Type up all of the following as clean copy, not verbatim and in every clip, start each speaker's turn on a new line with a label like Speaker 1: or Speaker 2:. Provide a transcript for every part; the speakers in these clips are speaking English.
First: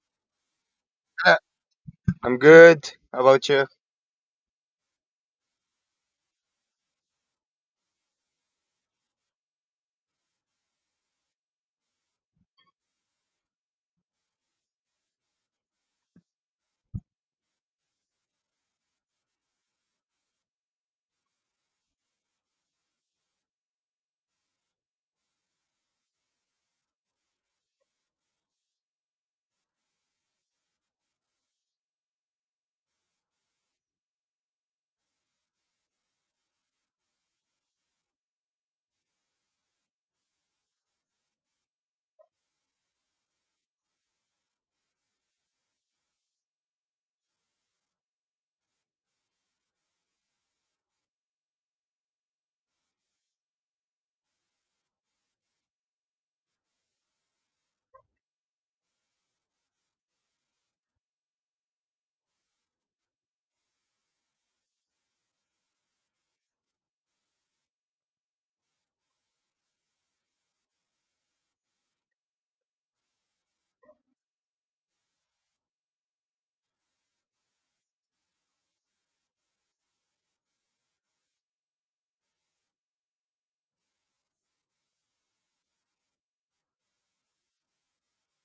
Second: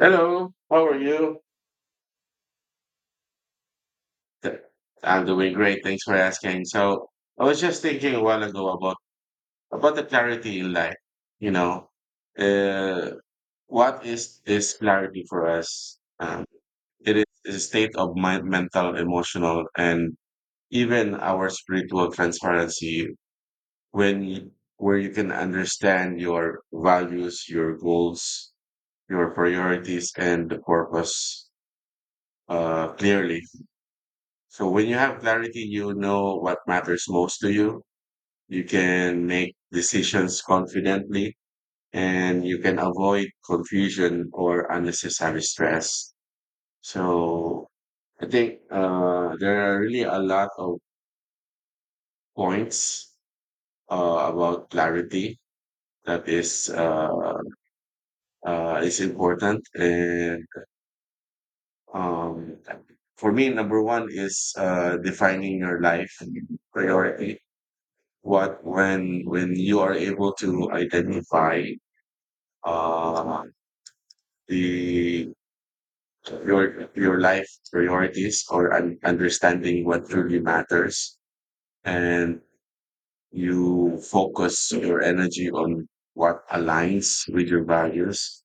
Speaker 1: Hello, how are
Speaker 2: Uh,
Speaker 1: you?
Speaker 2: I'm good. How about you?
Speaker 1: Th- I'm doing great. Thanks for asking. So, I was just thinking a while ago about the clarity in life. You know, uh, what is clarity for us? It is a state of mind, mental, emotional, and even our spiritual transparency when you, where you can understand your values, your goals, your priorities, and the purpose clearly. So when you have clarity, you know what matters most to you. You can make decisions confidently and you can avoid confusion or unnecessary stress. So I think there are really a lot of points about clarity that is important. And um, for me, number one is defining your life priority. What when when you are able to identify uh the your life priorities or understanding what truly matters, and you focus your energy on what aligns with your values.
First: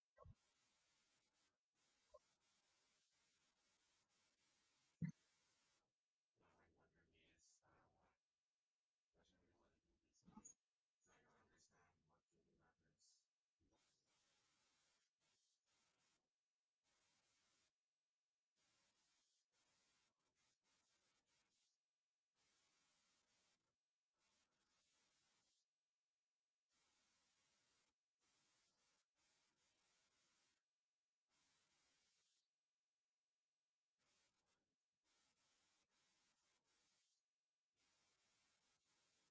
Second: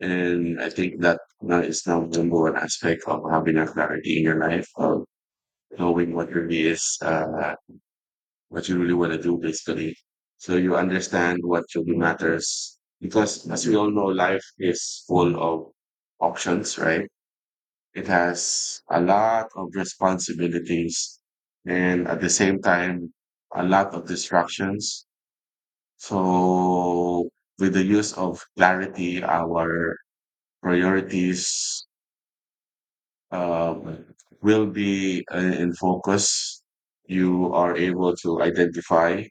Speaker 1: And I think that now the number one aspect of having a clarity in your life, of knowing what really is, what you really want to do basically. So you understand what really matters, because as we all know, life is full of options, right? It has a lot of responsibilities, and at the same time a lot of distractions. So with the use of clarity, our priorities, um, will be in focus. You are able to identify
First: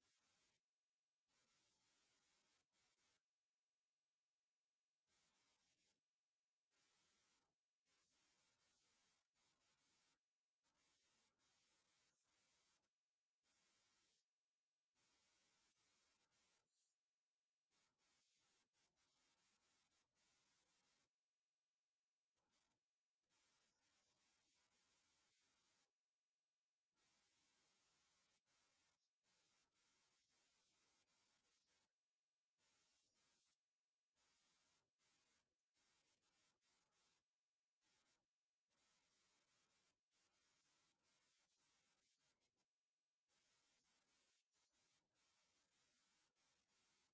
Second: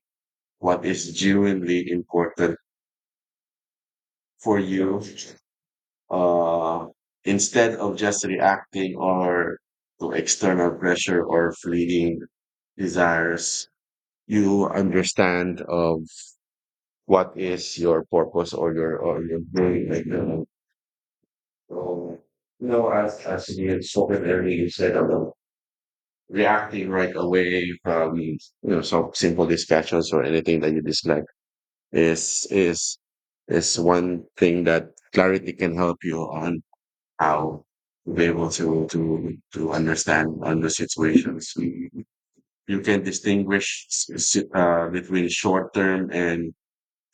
Speaker 1: what is genuinely important for you, uh, instead of just reacting or to external pressure or fleeting desires. You understand of what is your purpose or your doing, like the. So, you know, as you had spoken earlier, you said about reacting right away from some simple discussions or anything that you dislike is is is one thing that clarity can help you on, how to be able to understand on the situations. You can distinguish between short term and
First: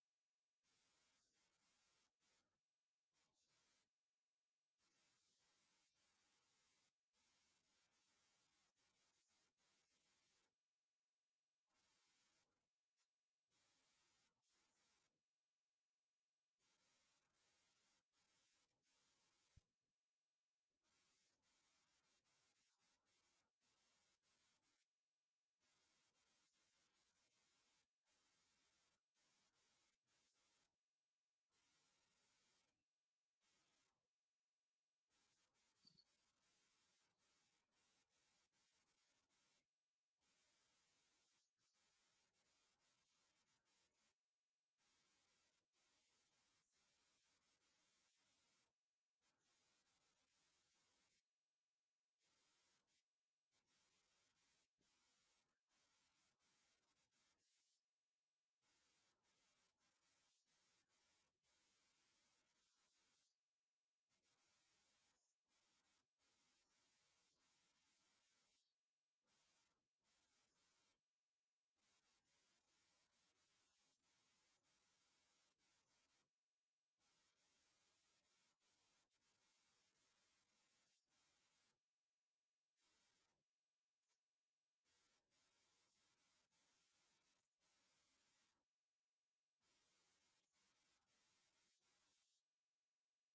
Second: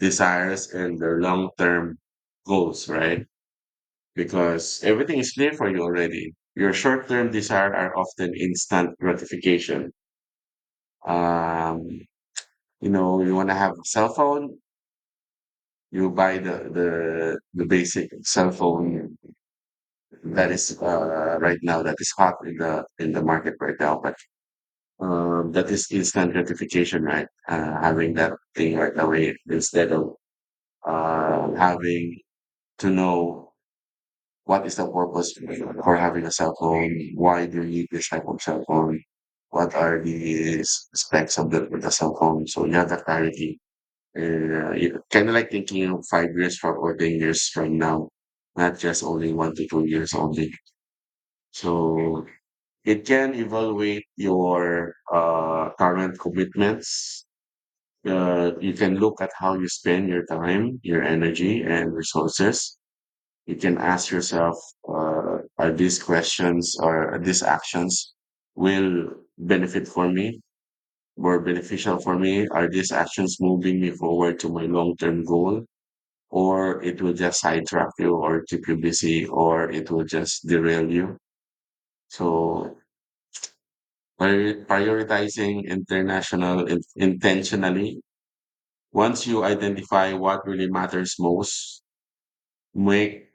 Speaker 1: desires and their long term goals, right? Because everything is clear for you already. Your short term desire are often instant gratification. Um, you know, you want to have a cell phone. You buy the basic cell phone that is right now, that is hot in the market right now. But that is instant gratification, right? Having that thing right away instead of having to know what is the purpose for having a cell phone, why do you need this type of cell phone, what are the specs of the cell phone. So you have that clarity. And you know, kind of like thinking of 5 years from or 10 years from now, not just only 1 to 2 years only. So it can evaluate your current commitments. You can look at how you spend your time, your energy, and resources. You can ask yourself, are these questions or these actions will benefit for me, were beneficial for me? Are these actions moving me forward to my long-term goal? Or it will just sidetrack you or keep you busy or it will just derail you. So prioritizing international, intentionally, once you identify what really matters most, make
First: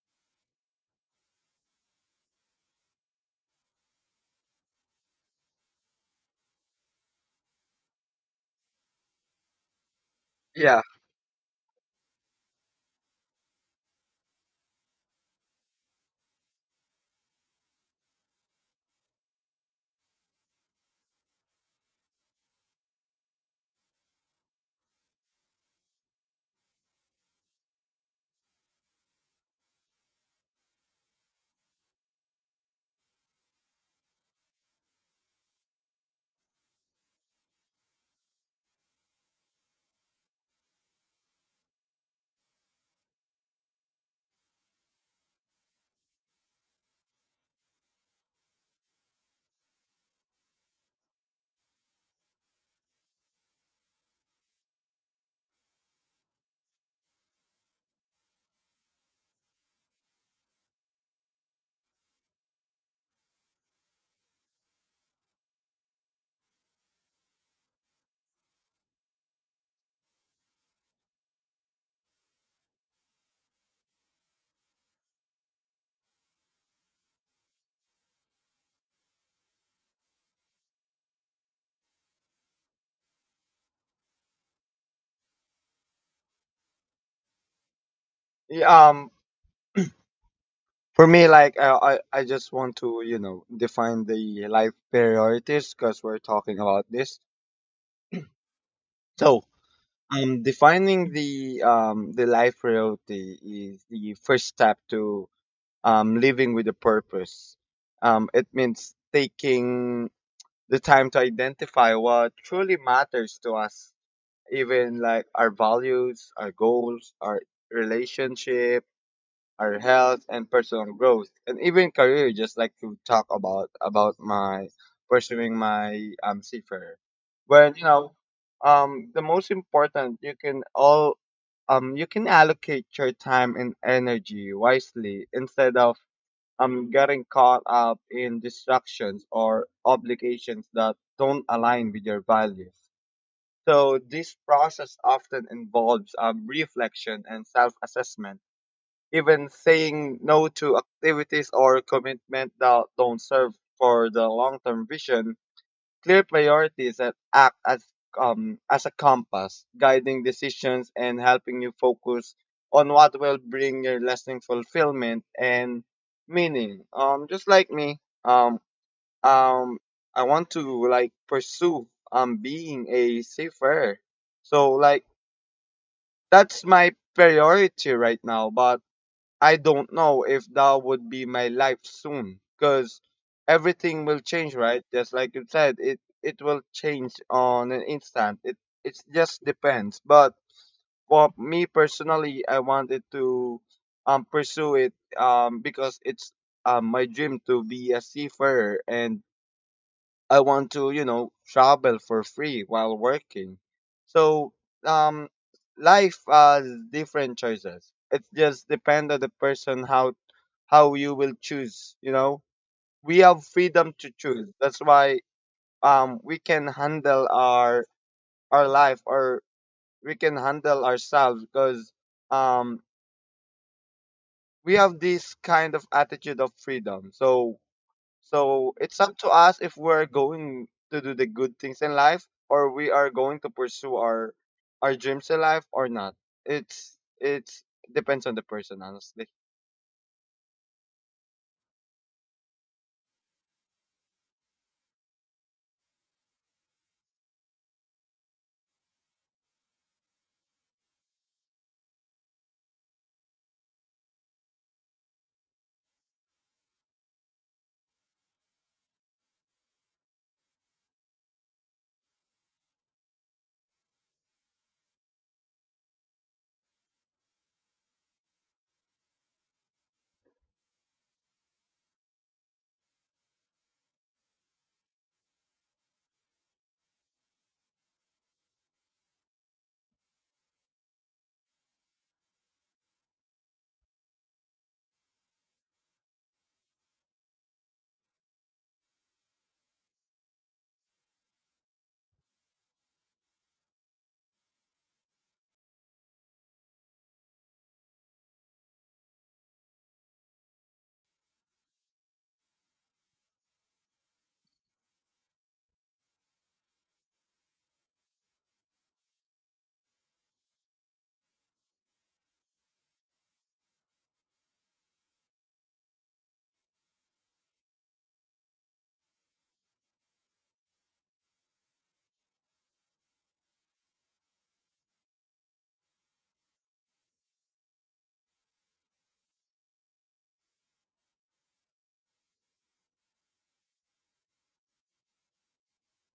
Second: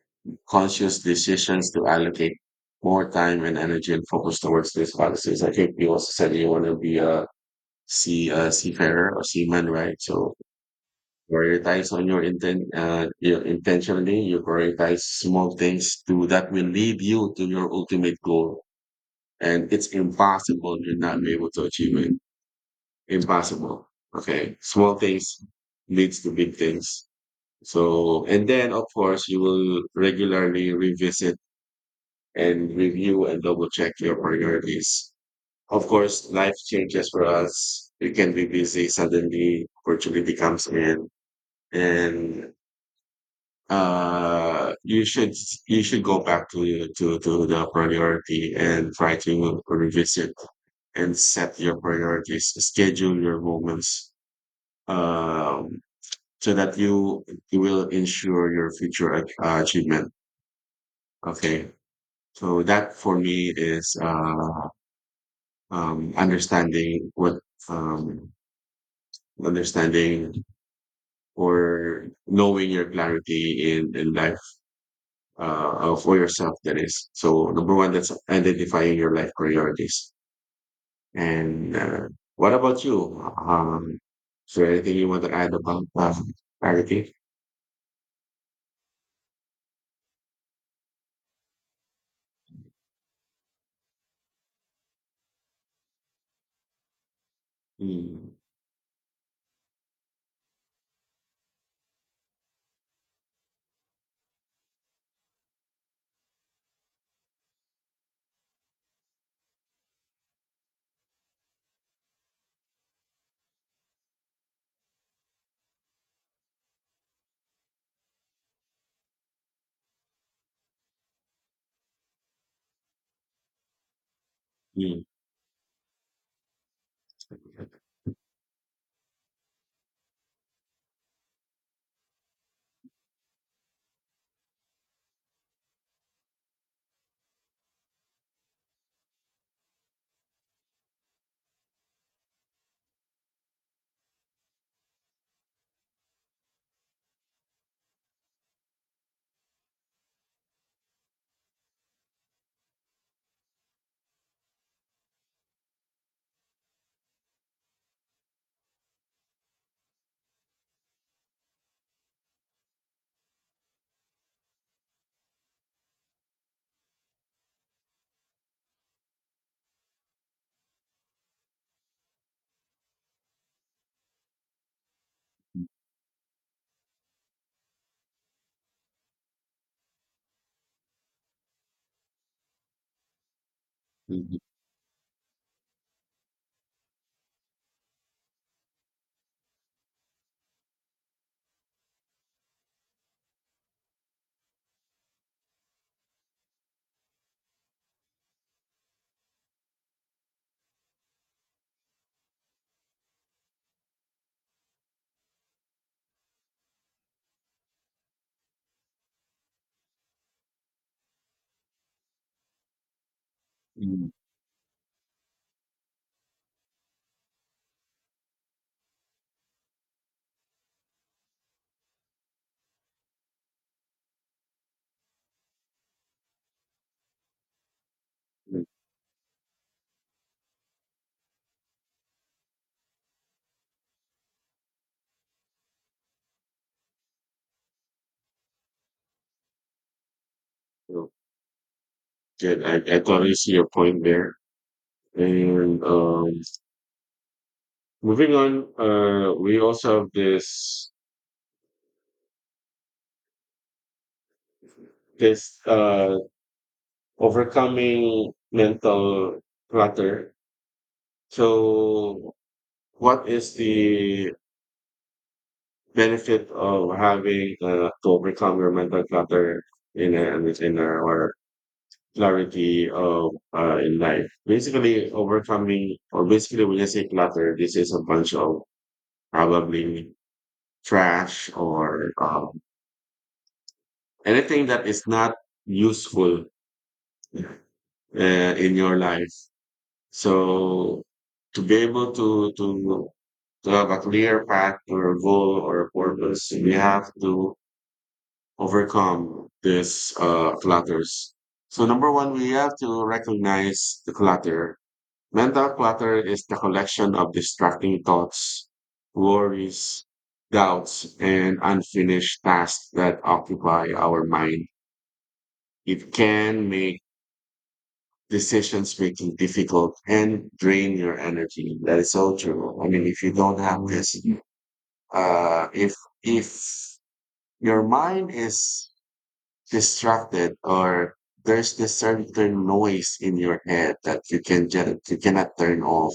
Speaker 1: conscious decisions to allocate more time and energy and focus towards these policies. I think you also said you want to be a seafarer or seaman, right? So
Speaker 2: Yeah.
Speaker 1: prioritize on your intentionally you prioritize small things to that will lead you to your ultimate goal, and it's impossible you're not able to achieve it. Impossible. Okay, small things leads to big things. So and then of course you will regularly revisit and review and double check your priorities. Of course life changes for us. You can be busy, suddenly opportunity comes in, and you should, you should go back to the priority and try to revisit and set your priorities, schedule your moments, um so that you will ensure your future achievement. Okay. So that for me is understanding what, um understanding or knowing your clarity in life, for yourself. That is so number one, that's identifying your life priorities. And what about you? um is there anything you want to add about clarity?
Speaker 2: Yeah. For me, like I just want to define the life priorities because we're talking about this.
Speaker 1: mm,
Speaker 2: So, defining the life priority is the first step to living with a purpose. It means taking the time to identify what truly matters to us, even like our values, our goals, our relationship, our health and personal growth, and even career, just like to talk about my
Speaker 1: mm,
Speaker 2: pursuing my seafarer. But the most important, you can allocate your time and energy wisely instead of getting caught up in distractions or obligations that don't align with your values. So this process often involves reflection and self-assessment, even saying no to activities or commitment that don't serve for the long-term vision. Clear priorities that act as a compass, guiding decisions and helping you focus on what will bring your lasting fulfillment and meaning. Just like me, um I want to like pursue being a seafarer. So like that's my priority right now, but I don't know if that would be my life soon because everything will
Speaker 1: mm,
Speaker 2: change, right? Just like you said, it will change on an instant. It just depends. But for me personally, I wanted to pursue it because it's my dream to be a seafarer and I want to travel for free while working. So, um, life has different choices. It just depends on the person how you will choose. We have freedom
Speaker 1: mm,
Speaker 2: to choose. That's why we can handle our life, or we can handle ourselves because um we have this kind of attitude of freedom. So
Speaker 1: mm.
Speaker 2: So it's up to us if we're going to do the good things in life or we are going to pursue our dreams in life or not. It's depends on the person, honestly.
Speaker 1: So, good, I, totally see your point there, and moving on, we also have this overcoming mental clutter. So what is the benefit of having to overcome your mental clutter in a inner or clarity of in life? Basically, overcoming, or basically when you say clutter, this is a bunch of probably trash or anything that is not useful in your life. So to be able to have a clear path or a goal or a purpose, we have to overcome this clutters. So number one, we have to recognize the clutter. Mental clutter is the collection of distracting thoughts, worries, doubts, and unfinished tasks that occupy our mind. It can make decisions making difficult and drain your energy. That is so true. I mean, if you don't have this, uh, if if your mind is distracted, or there's this certain noise in your head that you can get, you cannot turn off,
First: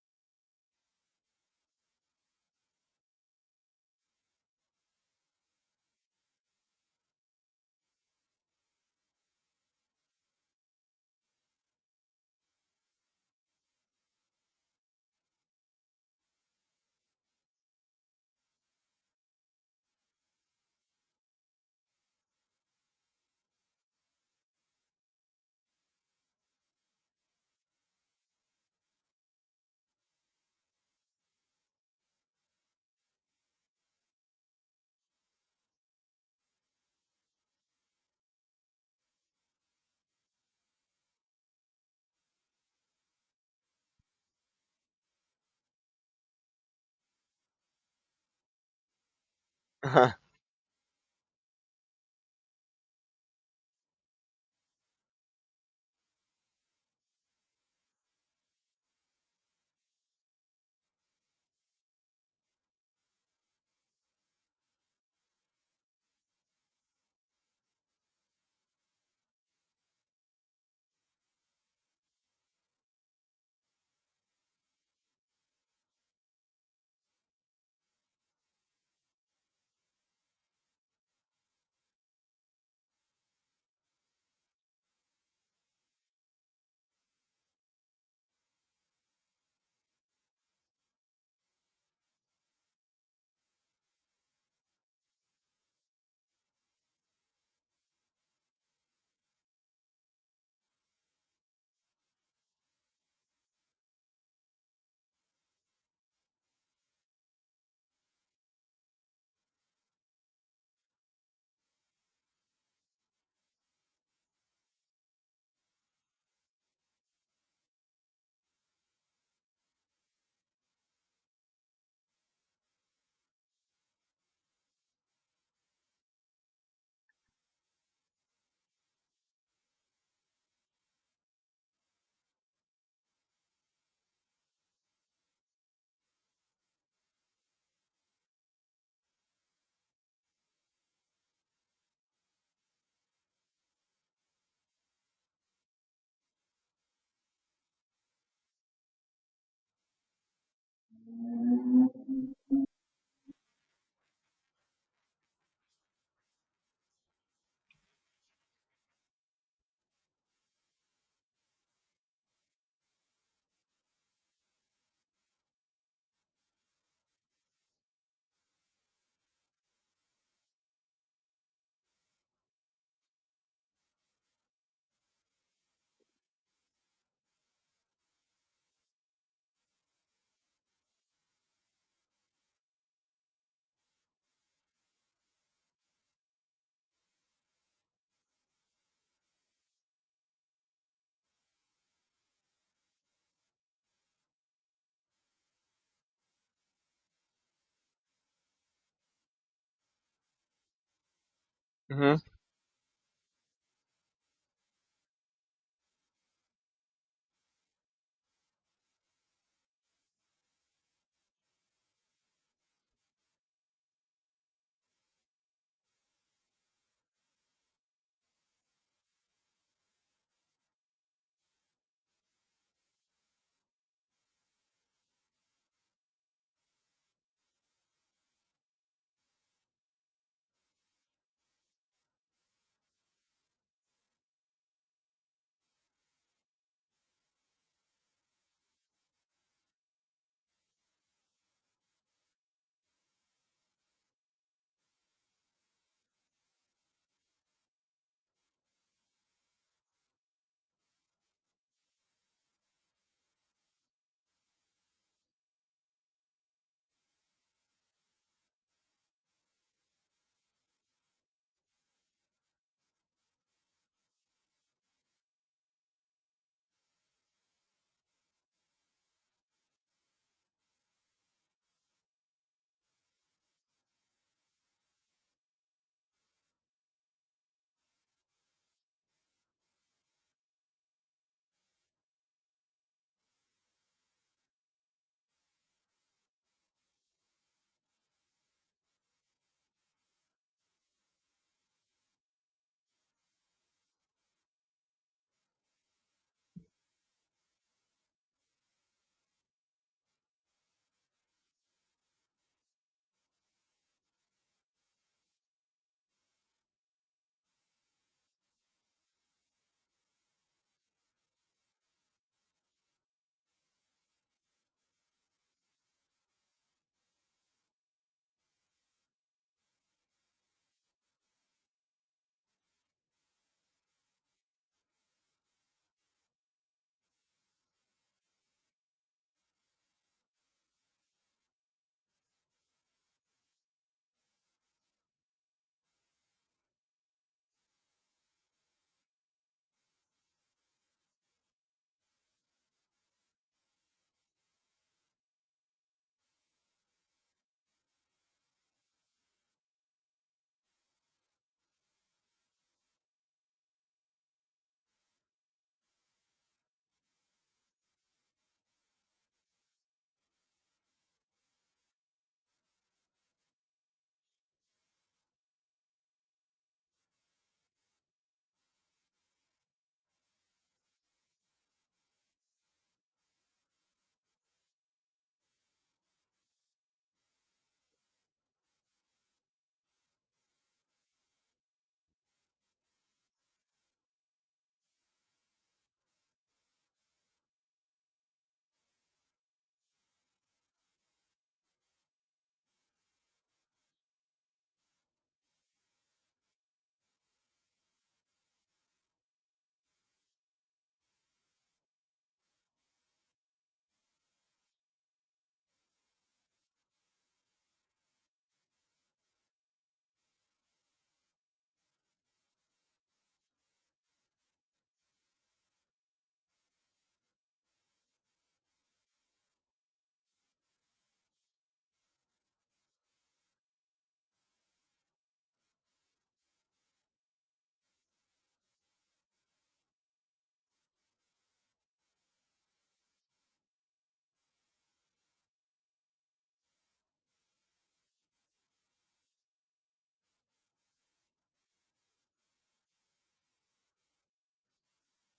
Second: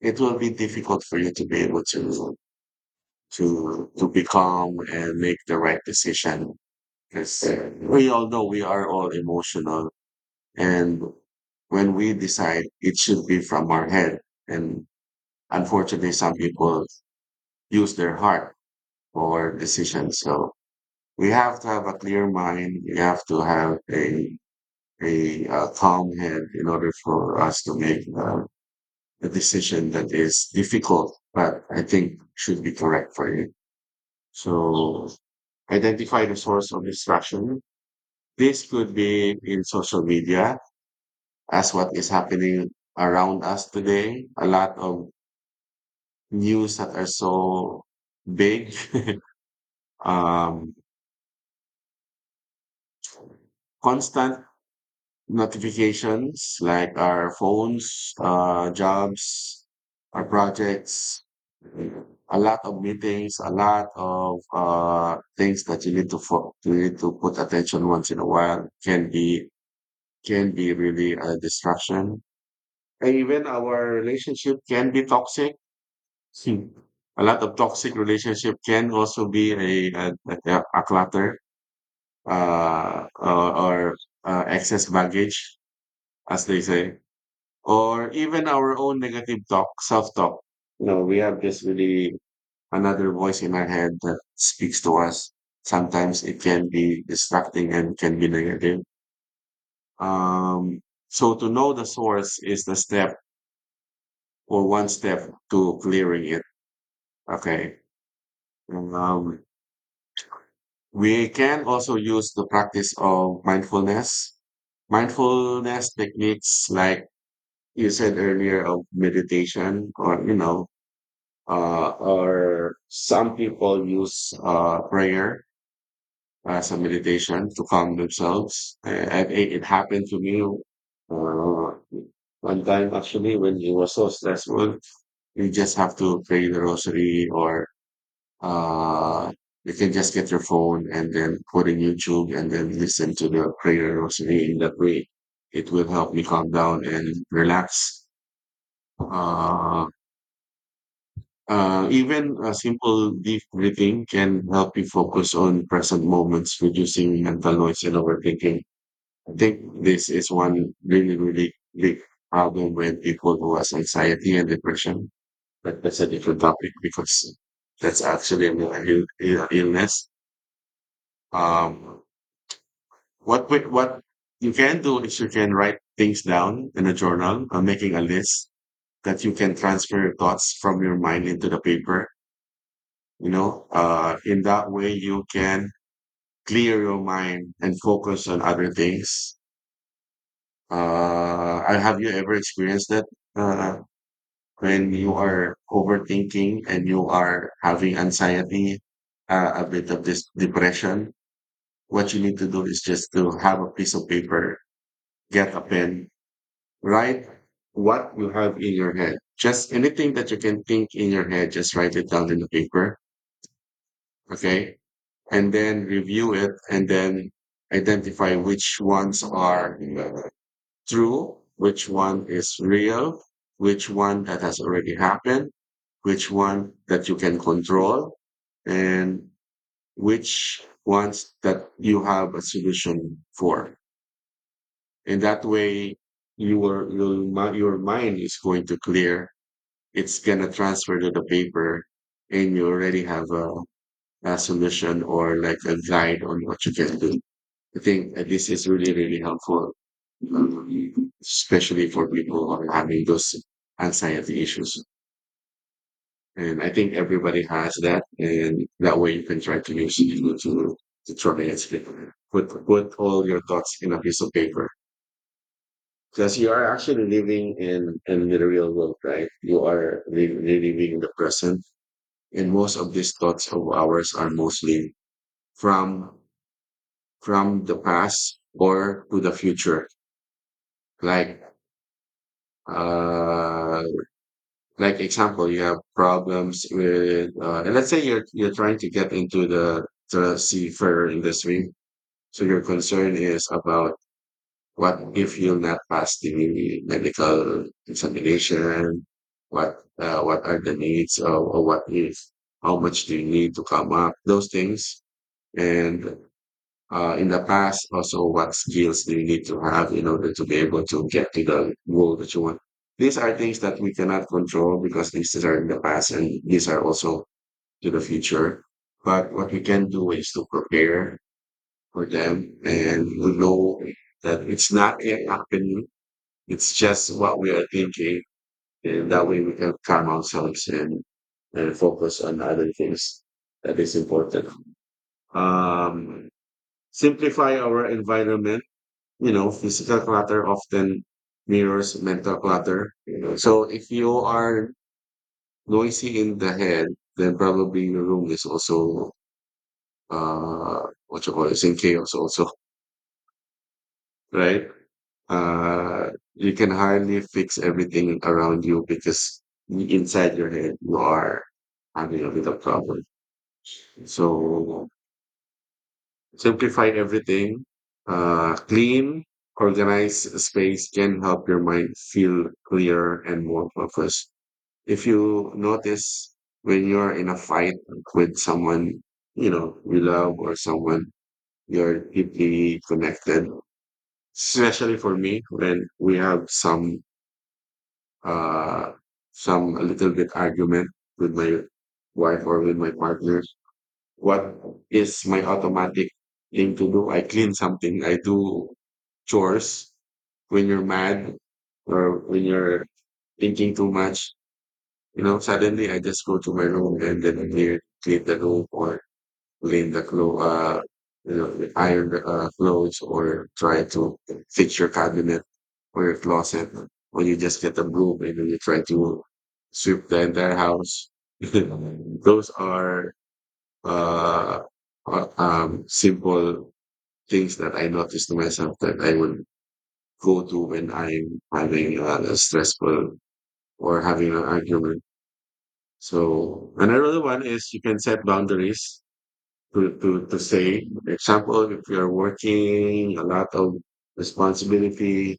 Speaker 1: it will be difficult for you to be able to be calm and make the right decision. Because we all know we are all emotional, and when we decide, it should be from our head. And unfortunately, some people use their heart for decisions. So we have to have a clear mind. We have to have a calm head in order for us to make a decision that is difficult, but I think should be correct for you. So identify the source of distraction. This could be in social media, as what is happening around us today. A lot of news that are so big, um, constant notifications like our phones, jobs, our projects, a lot of meetings, a lot of things that you need to you need to put attention once in a while can be, can be really a distraction. And even our relationship can be toxic. Hmm. A lot of toxic relationship can also be a clutter, or excess baggage, as they say, or even our own negative talk, self talk. You know, we have this really another voice in our head that speaks to us. Sometimes it can be distracting and can be negative. Um, so to know the source is the step or one step to clearing it. Okay. Um, we can also use the practice of mindfulness. Mindfulness techniques like you said earlier, of meditation, or, you know, or some people use prayer as a meditation to calm themselves. And it, it happened to me one time actually when it was so stressful. You just have to pray the rosary, or uh, you can just get your phone and then put in YouTube and then listen to the prayer rosary. In that way, it will help me calm down and relax. Uh, Even a simple deep breathing can help you focus on present moments, reducing mental noise and overthinking. I think this is one really, really big problem with people who has anxiety and depression. But that's a different topic because that's actually a mental illness. Um, what what you can do is you can write things down in a journal, making a list, that you can transfer your thoughts from your mind into the paper. You know, in that way you can clear your mind and focus on other things. Have you ever experienced that? uh when you are overthinking and you are having anxiety, a bit of this depression, what
Speaker 2: hmm.
Speaker 1: you need to do is just to have a piece of paper, get a pen, write what you have in your head, just anything that you can think in your head, just write it down in the paper. Okay. And then review it, and then identify which ones are true, which one is real, which one that has already happened, which one that you can control, and which ones that you have a solution for. And that way, your mind is going to clear. It's going to transfer to the paper, and you already have a solution or like a guide on what you can do. I think this is really, really helpful, especially for people who are having those anxiety issues. And I think everybody has that, and that way you can try to use it to try and speak. Put all your thoughts in a piece of paper, because you are actually living in the real world, right? You are living in the present, and most of these thoughts of ours are mostly from from the past or to the future. Like, uh, like example, you have problems with, and let's say you're trying to get into the seafarer industry. So your concern is about what if you'll not pass the medical examination? What are the needs, or what if? How much do you need to come up? Those things, and in the past, also what skills do you need to have in order to be able to get to the goal that you want. These are things that we cannot control because these are in the past and these are also to the future. But what we can do is to prepare for them and we know that it's not yet happening. It's just what we are thinking. And that way we can calm ourselves and focus on other things that is important. Um, Simplify our environment. You know, physical clutter often mirrors mental clutter. You know, so if you are noisy in the head, then probably your room is also uh what you call it, is in chaos also, right? Uh, you can hardly fix everything around you because inside your head you are having a bit of problem. So simplify everything, uh, clean organized space can help your mind feel clearer and more focused. If you notice when you're in a fight with someone you know you love or someone you're deeply connected, especially for me when we have uh some a little bit argument with my wife or with my partner, what is my automatic thing to do? I clean something, I do chores. When you're mad or when you're thinking too much, you know, suddenly I just go to my room and then clean the room, or clean the clothes, you know, iron the clothes, or try to fix your cabinet or your closet, when you just get a broom and then you try to sweep the entire house. Those are uh, simple things that I notice to myself that I would go to when I'm having a stressful or having an argument. So another one is you can set boundaries to, to say, for example, if you're working a lot of responsibility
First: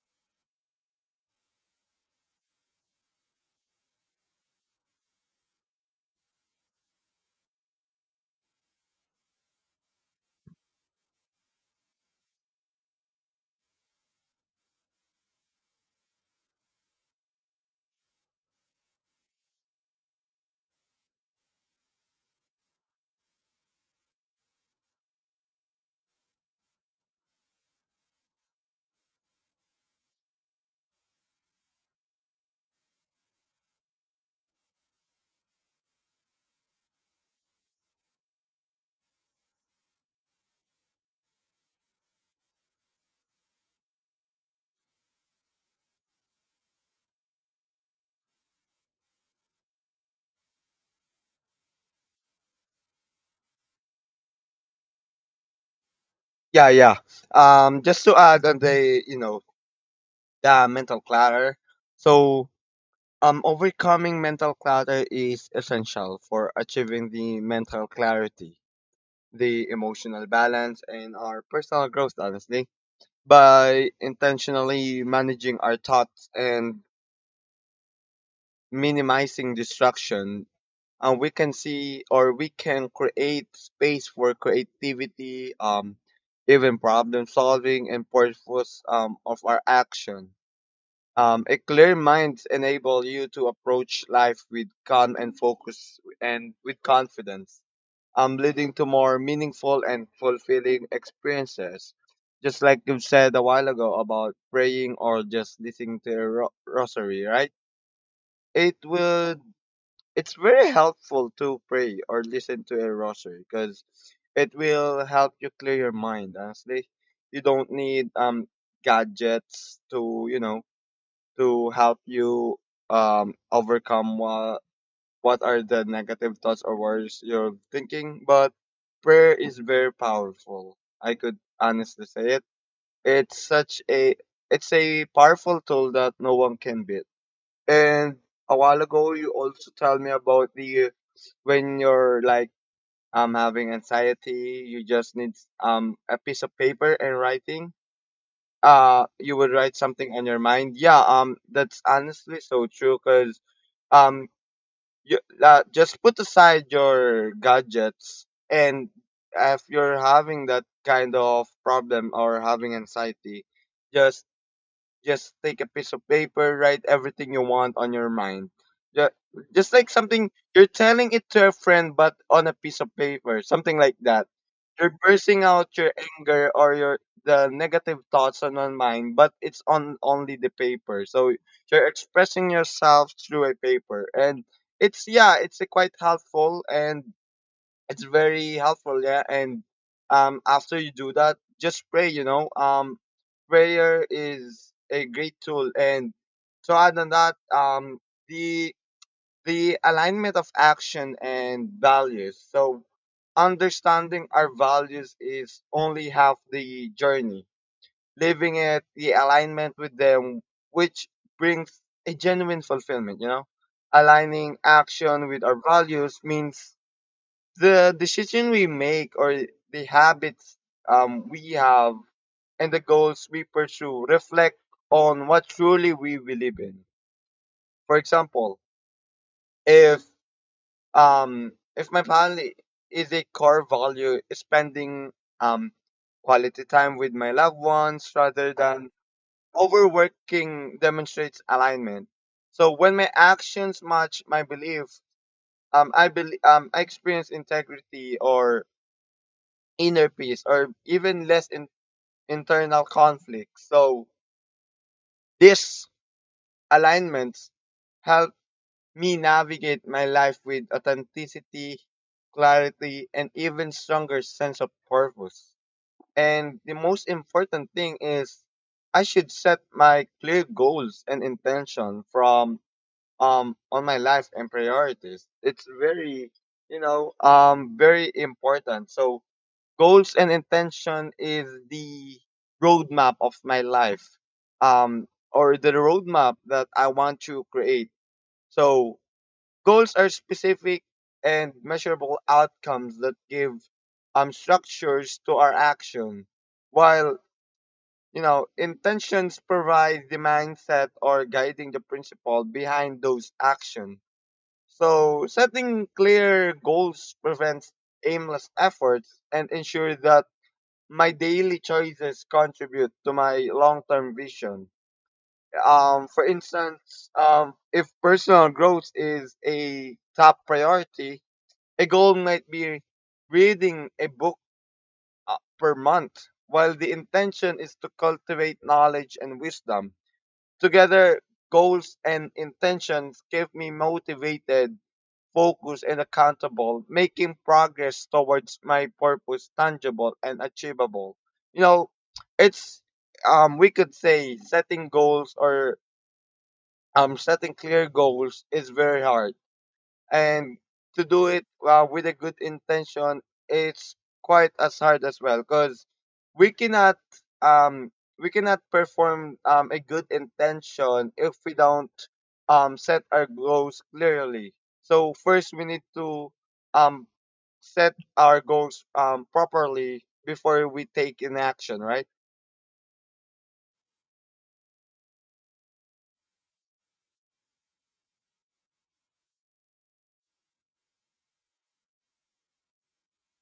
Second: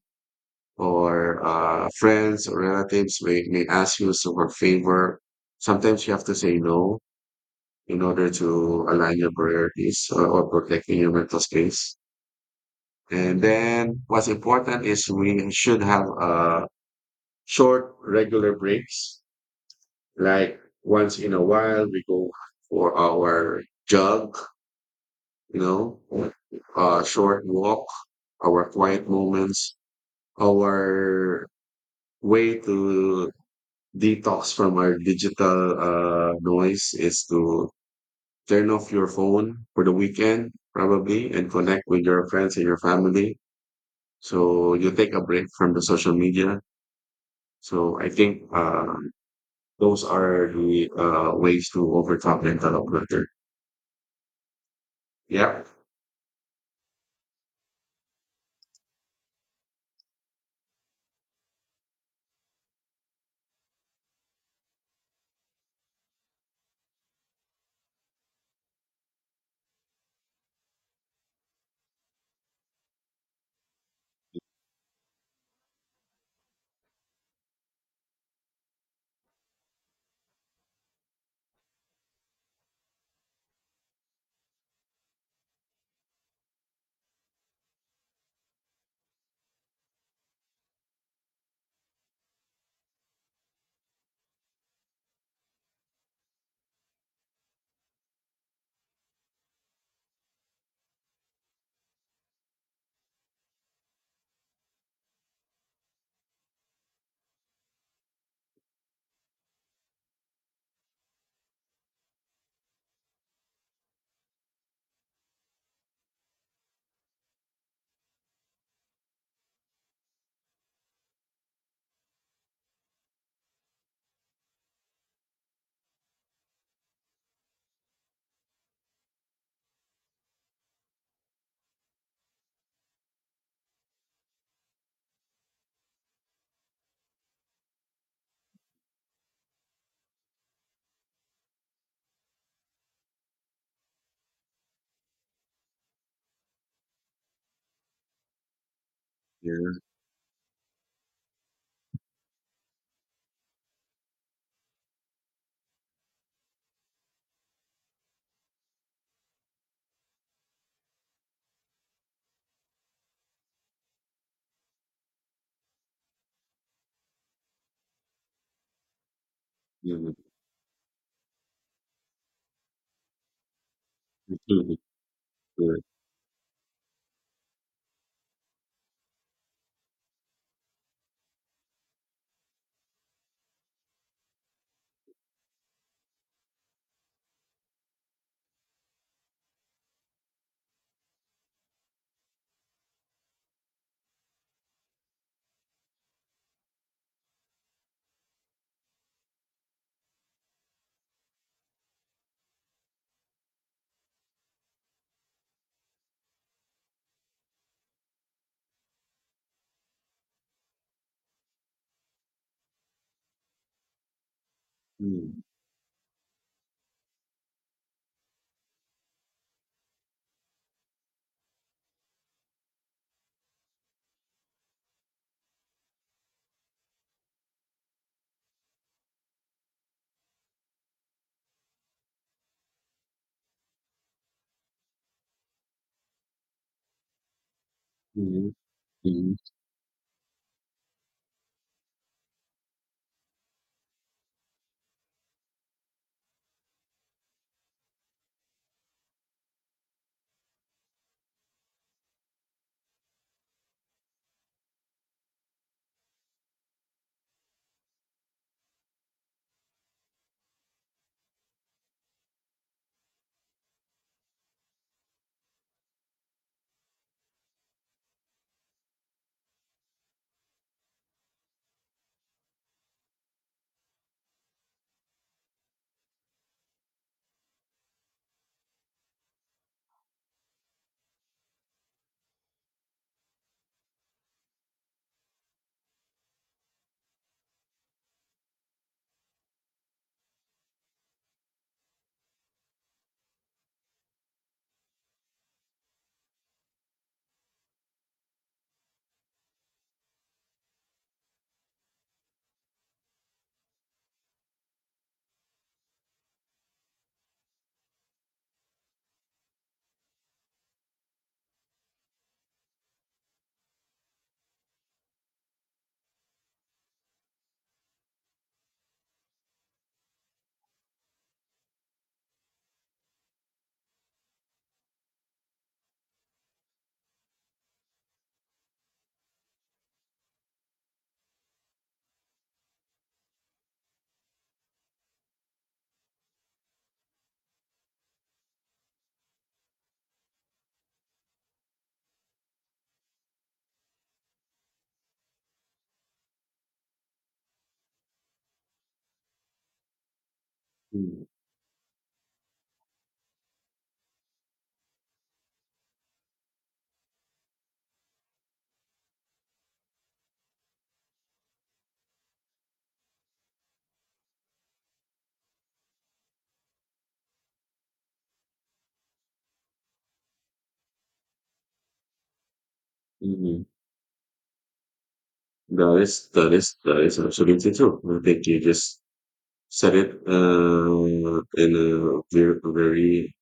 Speaker 1: or friends or relatives may ask you some for favor, sometimes you have to say no in order to align your priorities, or protecting your mental space. And then what's important is we should have short, regular breaks. Like once in a while, we go for our jog, you know, a short walk, our quiet moments, our way to detox from our digital noise is to turn off your phone for the weekend, probably, and connect with your friends and your family. So you take a break from the social media. So I think those are the ways to overcome mental clutter. Yeah.
Speaker 2: Yeah, yeah. Just to add on the you know the mental clutter. So overcoming mental clutter is essential for achieving the mental clarity, the emotional balance, and our personal growth. Honestly, by intentionally managing our thoughts and minimizing distraction, and we can see, or we can create, space for creativity, even problem solving and purpose of our action. A clear mind enable you to approach life with calm and focus and with confidence, leading to more meaningful and fulfilling experiences. Just like you said a while ago about praying or just listening to a rosary, right? It would it's very helpful to pray or listen to a rosary because it will help you clear your mind. Honestly, you don't need gadgets to to help you overcome what are the negative thoughts or words you're thinking, but prayer is very powerful. I could honestly say it. It's such a it's a powerful tool that no one can beat. And a while ago you also tell me about the when you're like having anxiety, you just need a piece of paper and writing. You would write something on your mind. Yeah, that's honestly so true, cuz um you, just put aside your gadgets, and if you're having that kind of problem or having anxiety, just just take a piece of paper, write everything you want on your mind. Ju- Just like
Speaker 1: Mm,
Speaker 2: something you're telling it to a friend, but on a piece of paper, something like that.
Speaker 1: mm,
Speaker 2: You're bursting out your anger or your the negative thoughts on your mind, but it's on only the paper. So you're expressing yourself through a paper, and it's, yeah, it's a quite helpful, and it's very helpful, yeah. And after you do that, just pray. Prayer is a great tool. And so other than that, the the alignment of action and values. So understanding our values is only half the journey. Living it, the alignment with them, which brings a genuine fulfillment. Aligning action
Speaker 1: mm,
Speaker 2: with our values means the decision we make or the habits we have and the goals we pursue reflect on what truly we believe in. For example, if if my family is a core value, is spending um, quality time with my loved ones
Speaker 1: mm,
Speaker 2: rather than
Speaker 1: mm,
Speaker 2: overworking, demonstrates alignment. So when my actions match my belief, I believe I experience integrity or inner peace, or even less internal conflict. So these alignments help me navigate my life with authenticity, clarity, and even stronger sense of purpose. And the most important thing is, I should set my clear goals and intention from on my life and priorities. It's very very important. So goals and intention is the roadmap of my life, or the roadmap that I want to create. So goals are specific and measurable outcomes that give structures to our action, while intentions provide the mindset or guiding the principle behind those actions. So setting clear goals prevents aimless efforts and ensure that my daily choices contribute to my long-term vision. For instance, if personal growth is a top priority, a goal might be reading a book per month, while the intention is to cultivate knowledge and wisdom. Together, goals and intentions keep me motivated, focused, and accountable, making progress towards my purpose tangible and achievable. You know, it's we could say setting goals, or setting clear goals, is very hard, and to
Speaker 1: mm,
Speaker 2: do it with a good intention, it's quite as hard as well, because we cannot um we cannot perform a good intention if we don't set our goals clearly. So first we need to um set our goals properly before we take an action, right?
Speaker 1: mm, mm. That is absolutely true. I think you just said it in a very, very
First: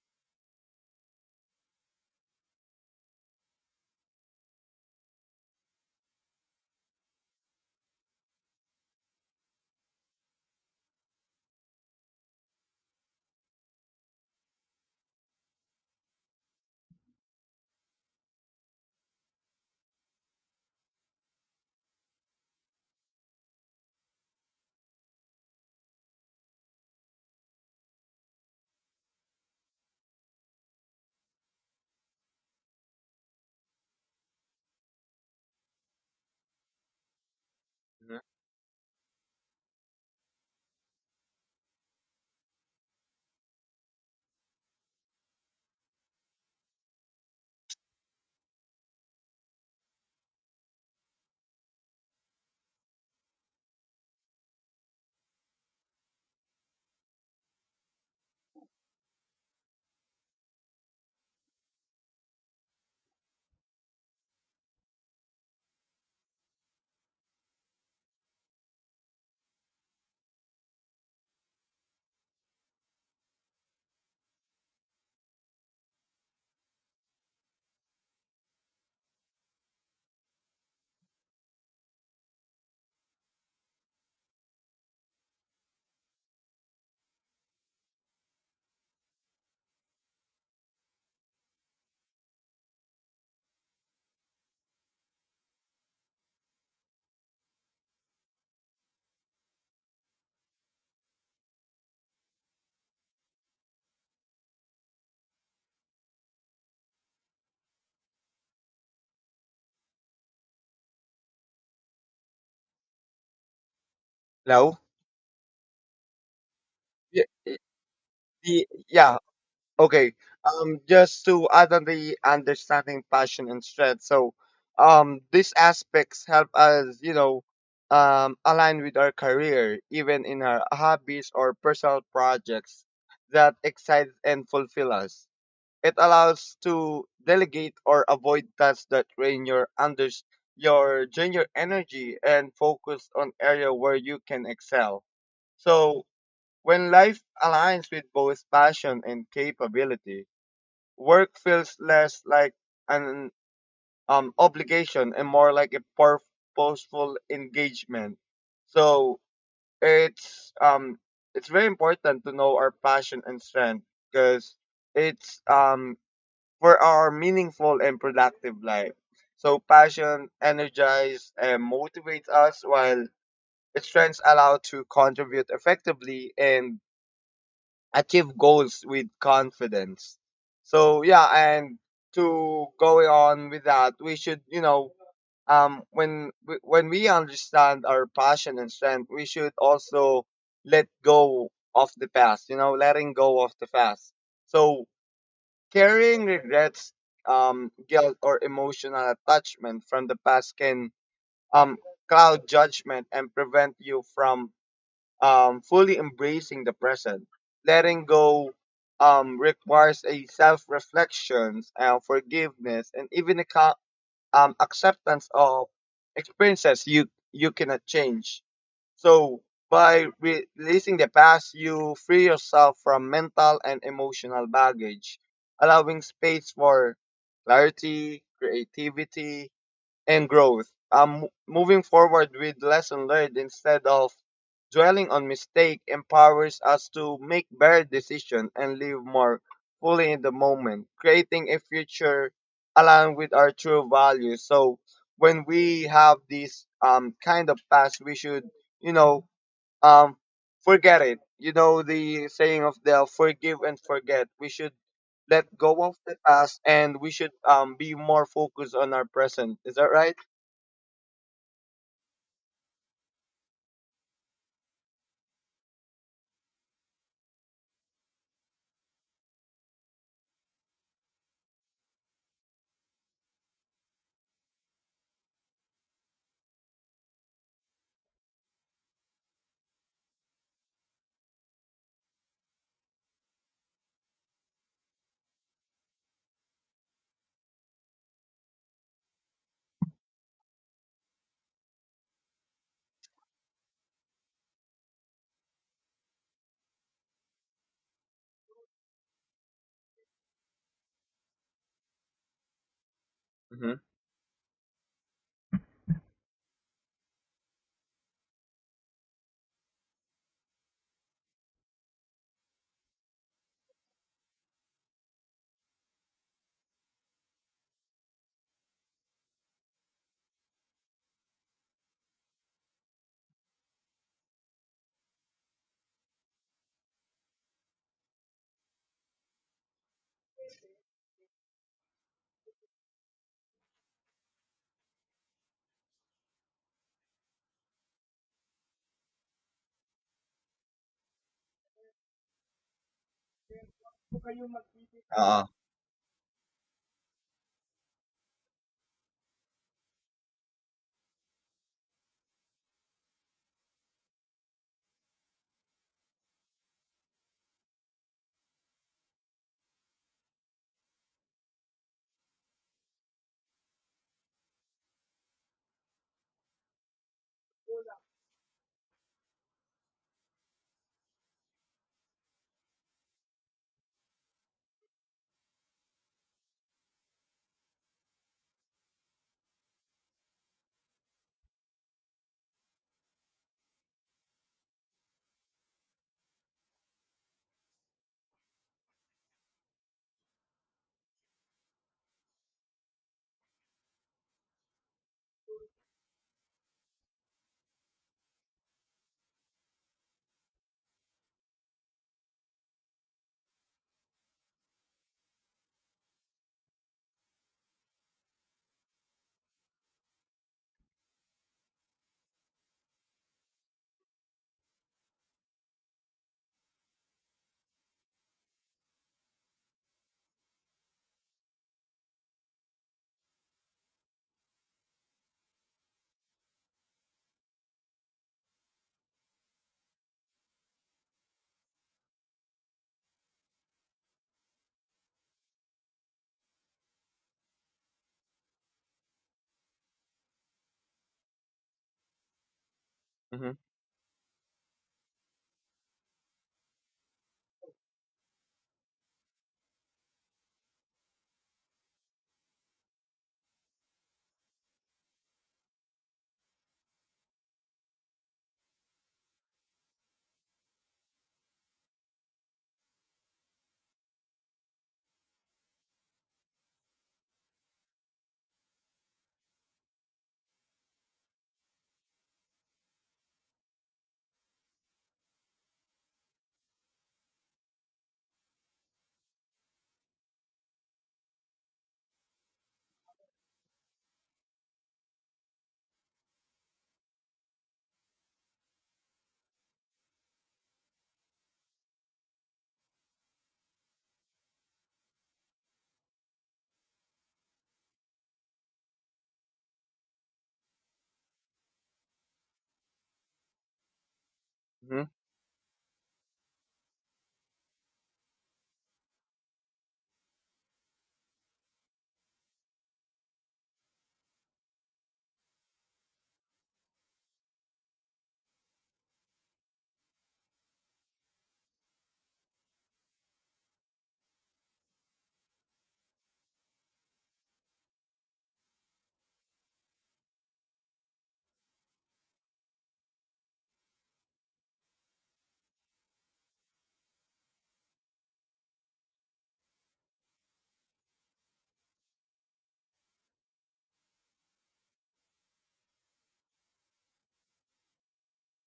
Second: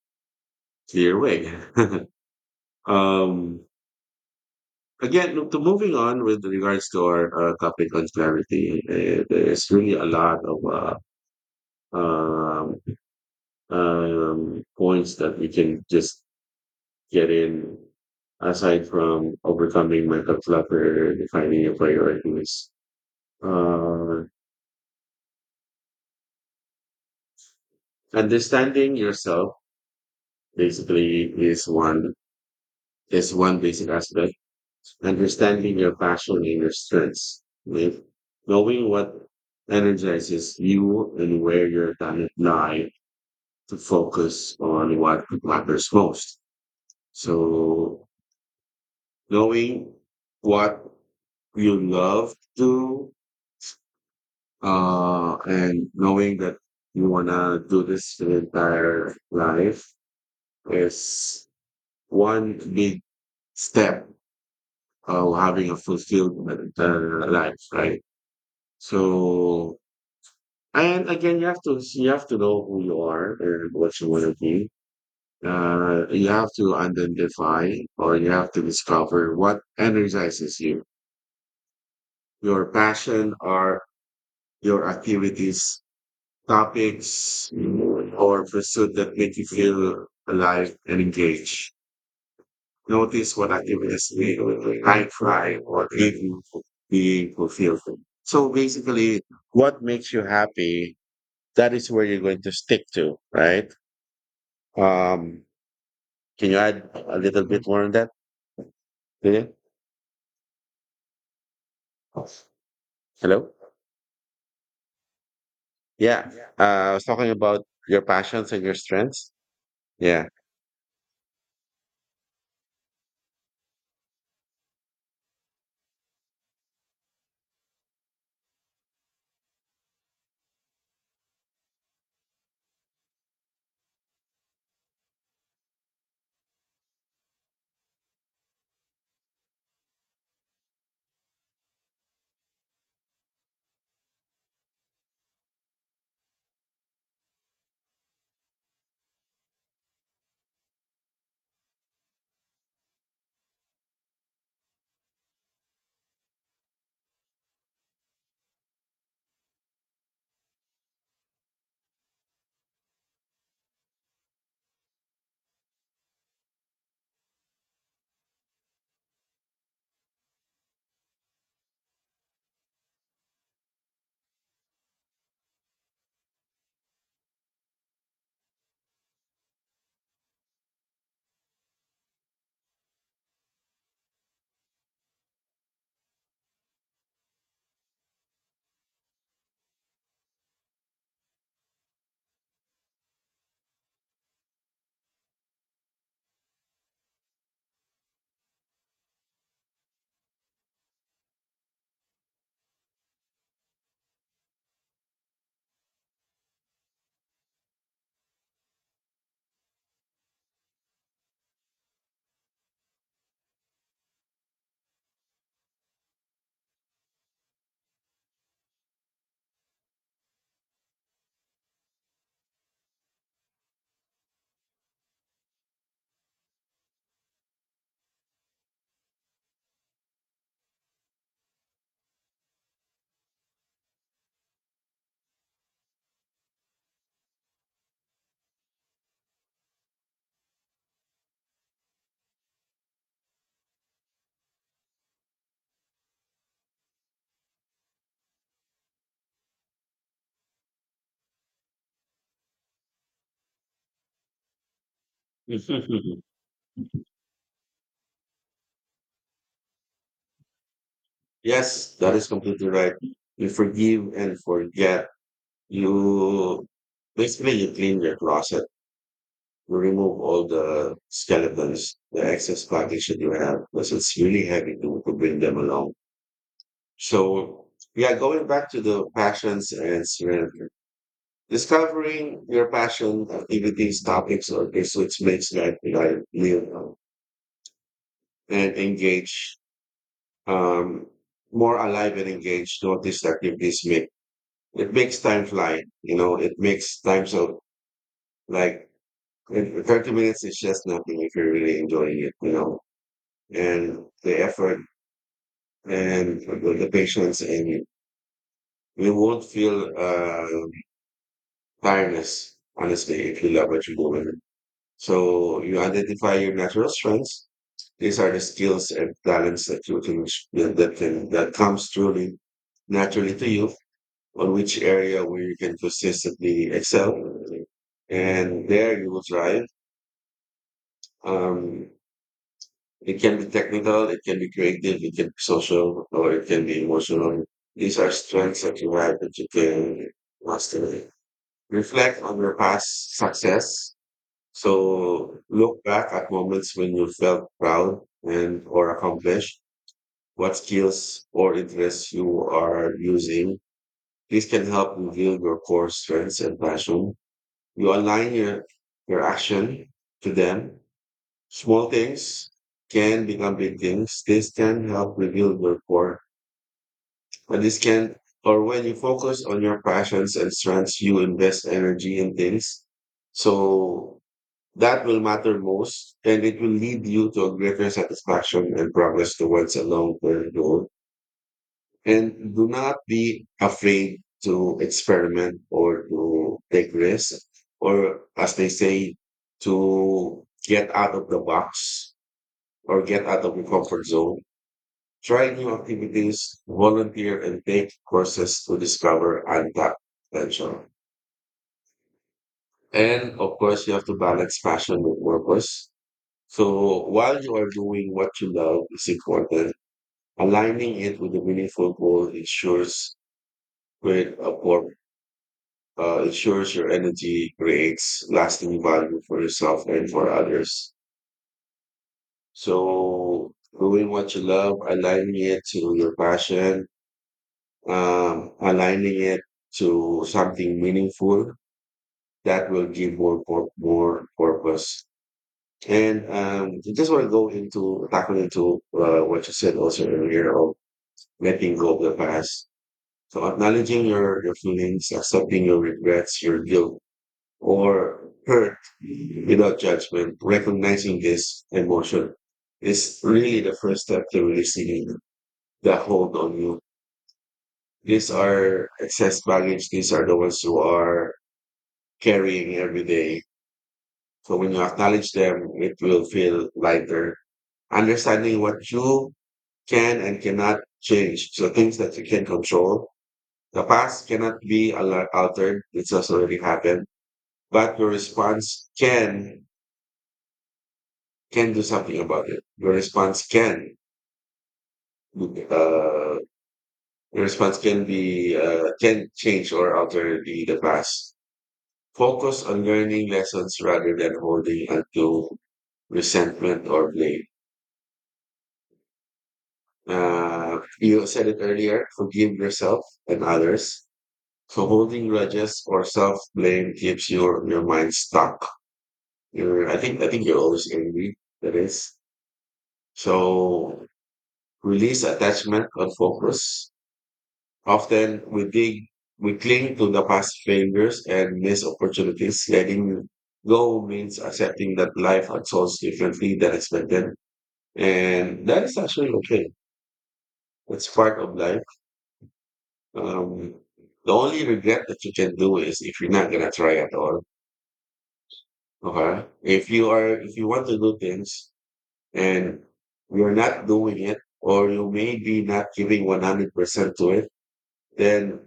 Speaker 1: clear way. um, again, to moving on with regards to our topic on clarity, there's really a lot of um, points that we can just get in aside from overcoming mental clutter, defining your priorities. Uh, understanding yourself basically is one basic aspect. Understanding your passion and your strengths. With
Speaker 2: Mhm.
Speaker 1: knowing what energizes you and where your talent lie, to focus on what matters most. So knowing what you love to and knowing that you wanna do this your entire life is one big step of having a fulfilled life, right? So, and again, you have to know who you are and what you want to be. You have to identify, or you have to discover what energizes you, your passion or your activities, topics, or pursuit that make you feel alive and engaged. Notice what activities make I try or give you being fulfilled. So basically, what makes you happy, that is where you're going to stick to, right? Um, can you add a little bit more on that? Lillian? Hello?
Speaker 2: Hello?
Speaker 1: Yeah. I was
Speaker 2: Yeah,
Speaker 1: talking about your passions and your
Speaker 2: yeah.
Speaker 1: strengths.
Speaker 2: Okay.
Speaker 1: Yeah.
Speaker 2: Just to add on the understanding passion and strength. So, these aspects help us, align with our career, even in our hobbies or personal projects that excite and fulfill us. It allows to delegate or avoid tasks that drain your energy and focus on area where you can excel. So when life aligns with both passion and capability, work feels less like an obligation and more like a purposeful engagement. So it's um it's very important to know our passion and strength, because it's for our meaningful and productive life. So passion energizes and motivates us, while its strengths allow to contribute effectively and achieve goals with confidence. So yeah, and to going on with that, we should you know when we understand our passion and strength, we should also let go of the past. Letting go of the past. So carrying regrets, guilt, or emotional attachment from the past can um cloud judgment and prevent you from fully embracing the present. Letting go requires a self reflection, forgiveness, and even a acceptance of experiences you cannot change. So, by releasing the past, you free yourself from mental and emotional baggage, allowing space for clarity, creativity, and growth. I'm moving forward with lesson learned instead of dwelling on mistake empowers us to make better decisions and live more fully in the moment, creating a future aligned with our true values. So when we have this kind of past, we should you know um forget it. You know the saying of the forgive and forget. We should let
Speaker 1: Yes,
Speaker 2: go of the past, and we should be more focused on our present. Is that right?
Speaker 1: that is completely right. You forgive and forget. You basically, you clean your closet, you remove all the skeletons, the excess baggage that you have, because it's really heavy to bring them along. So yeah, going back to the passions and surrender. Discovering your passion, activities, topics, or this which makes life live and engage, um more alive and engaged. Notice activities make it makes time fly, you know, it makes time so like, if 30 minutes is just nothing if you're really enjoying it, you know,
Speaker 2: Hmm.
Speaker 1: and the effort and the patience and it. You won't feel tiredness, honestly, if you love what you're doing. So you identify your natural strengths. These are the skills and talents that you can that comes truly naturally to you, on which area where you can consistently excel, and there you will thrive. Um, It can be technical, it can be creative, it can be social, or it can be emotional. These are strengths that you have that you can master. Reflect on your past success. So
Speaker 2: Uh,
Speaker 1: look back at moments when you felt proud and or accomplished. What skills or interests you are using. This can help reveal your core strengths and passion. You align your action to them. Small things can become big things. This can help rebuild your core. But this can, or when you focus on your passions and strengths, you invest energy in things. So that will matter most and it will lead you to a greater satisfaction and progress towards a long term goal. And do not be afraid to experiment or to take risks, or as they say, to get out of the box or get out of your comfort zone. Try new activities, volunteer, and take courses to discover untapped potential. And of course, you have to balance passion with purpose. So while you are doing what you love is important, aligning it with a meaningful goal ensures great uh, por- ensures your energy creates lasting value for yourself and for others. So doing what you love, aligning it to your passion, aligning it to something meaningful, that will give more purpose. And I just want to go into tackling into what you said also earlier of letting go of the past. So
Speaker 2: hmm,
Speaker 1: acknowledging your feelings, accepting your regrets, your guilt or hurt without judgment, recognizing this emotion is really the first step to releasing the hold on you. These are excess baggage. These are the ones you are carrying every day. So when you acknowledge them, it will feel lighter. Understanding what you can and cannot change. So things that you can control. The past cannot be altered. It's just already happened. But your response can do something about it. Uh, your response can be can change or alter the past. Focus on learning lessons rather than holding onto resentment or blame. You said it earlier, forgive yourself and others. So
Speaker 2: hmm.
Speaker 1: holding grudges or self blame keeps your mind stuck. You're, I think you're always angry. That is so. Release attachment and focus. Often we dig, we cling to the past failures and missed opportunities, letting go means accepting that life unfolds differently than expected. And that is actually okay. It's part of life. Um, the only regret that you can do is if you're not gonna try at all. Okay. If you are, if you want to do things and you're not doing it, or you may be not giving 100% to it, then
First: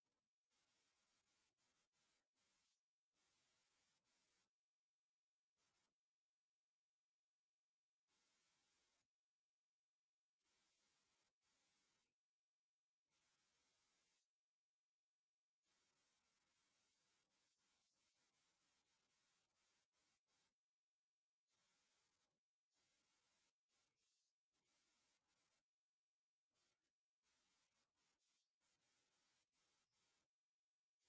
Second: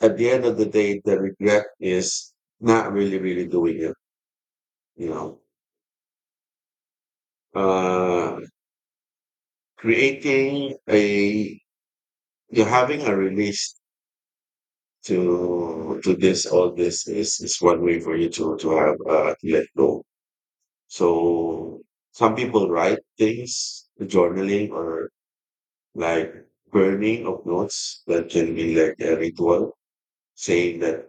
Speaker 1: at the end of the day, the regret is not really, really doing it, you know. Uh, creating a, you're having a release to this all this is one way for you to have to let go. So some people write things, journaling or like burning of notes, that can be like a ritual saying that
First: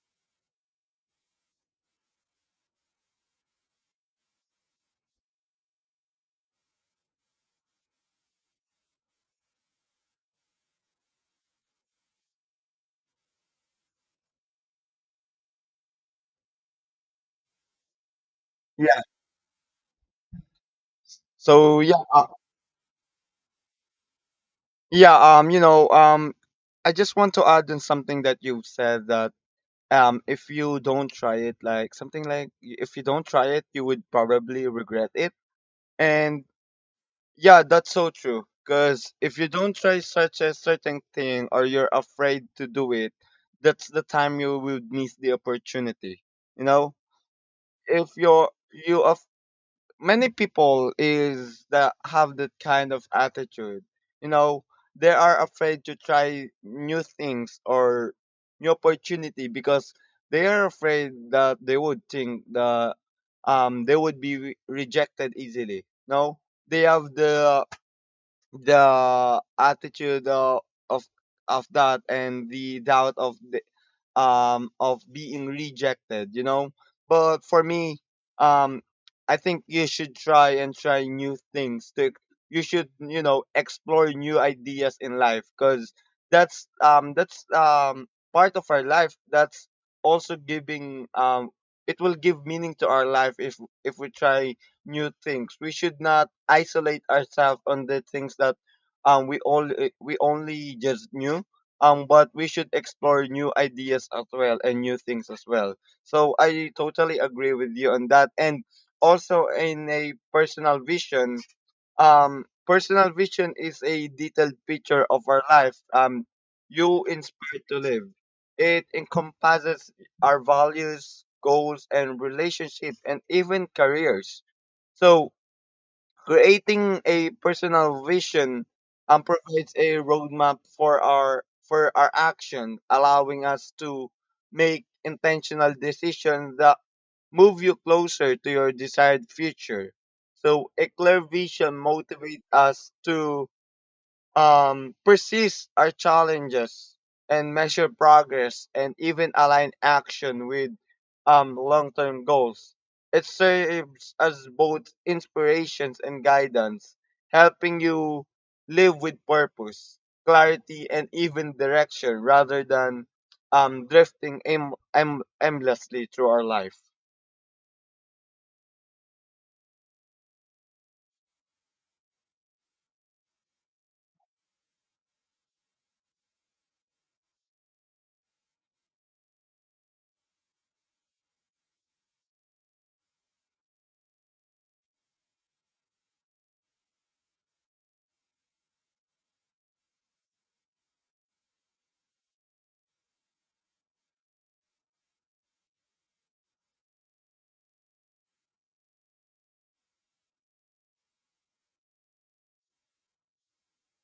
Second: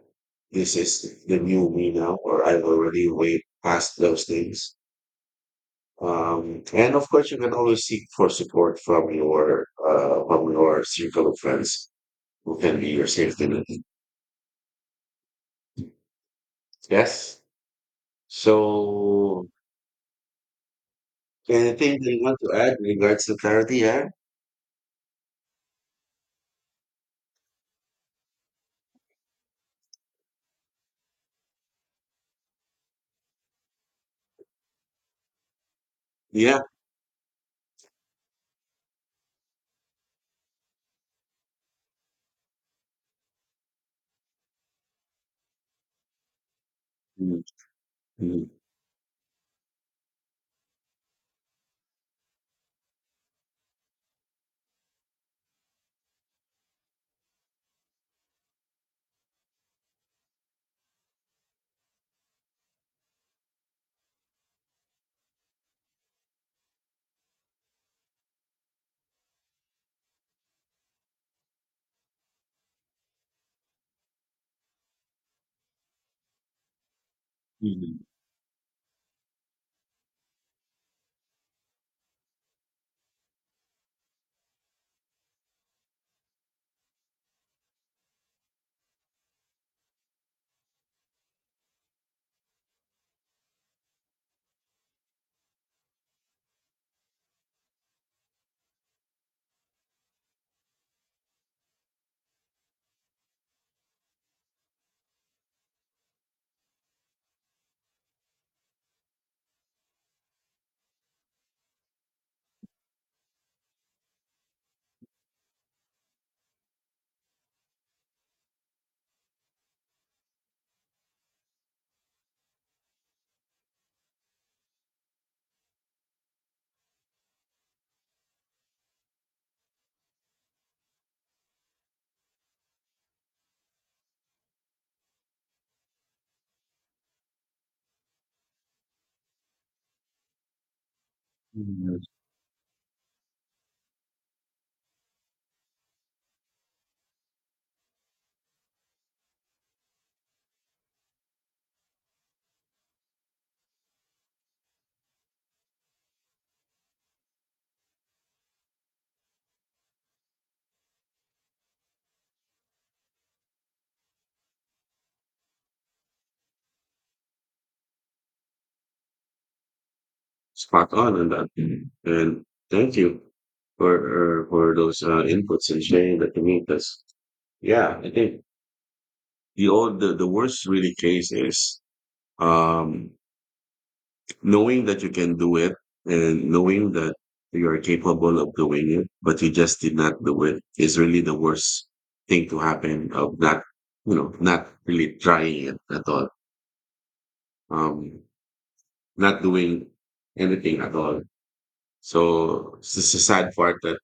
Speaker 1: this is the new me now, or I've already way past those things. And of course you can always seek for support from your circle of friends who can be your safety net. Yes.
Speaker 2: Yeah.
Speaker 1: So
Speaker 2: So
Speaker 1: anything
Speaker 2: yeah,
Speaker 1: that you want to add in regards to clarity, yeah?
Speaker 2: yeah. I just want to add in something that you've said, that if you don't try it, like something like if you don't try it, you would probably regret it. And
Speaker 1: Yeah.
Speaker 2: yeah, that's so true. Because if you don't try such a certain thing or you're afraid to do it, that's the time you would miss the opportunity. You know,
Speaker 1: Mhm,
Speaker 2: if you're
Speaker 1: mhm,
Speaker 2: you many people is that have that kind of attitude, you know they are afraid to try new things or new opportunity because they are afraid that they would think that they would be rejected easily. No, they have the attitude of of that, and the doubt of being rejected. But for
Speaker 1: mhm,
Speaker 2: me, um, I think you should try and try new things. You should explore new ideas in life, because that's, part of our life. That's also giving, it will give meaning to our life if we try new things. We should not isolate ourselves on the things that um, we all we only just knew but we should explore new ideas as well and new things as well, so I totally agree with you on that. And also in a personal vision, personal vision is a detailed picture of our life you inspired to live. It encompasses our values, goals, and relationship, and even careers. So creating a personal vision provides a roadmap for our action, allowing us to make intentional decisions that move you closer to your desired future. So a clear vision
Speaker 1: mhm.
Speaker 2: motivates us to persist our challenges and measure progress and even align action with long-term goals. It serves as both inspirations and guidance, helping you live with purpose, clarity, and even direction rather than drifting aimlessly through our life.
Speaker 1: Spot on that. Mhm. And thank you for for those inputs and sharing that to me. Because yeah, I think the worst really case is um, knowing that you can do it and knowing that you are capable of doing it, but you just did not do it is really the worst thing to happen of not not really trying it at all. um, Not doing anything at all. So it's just a sad part that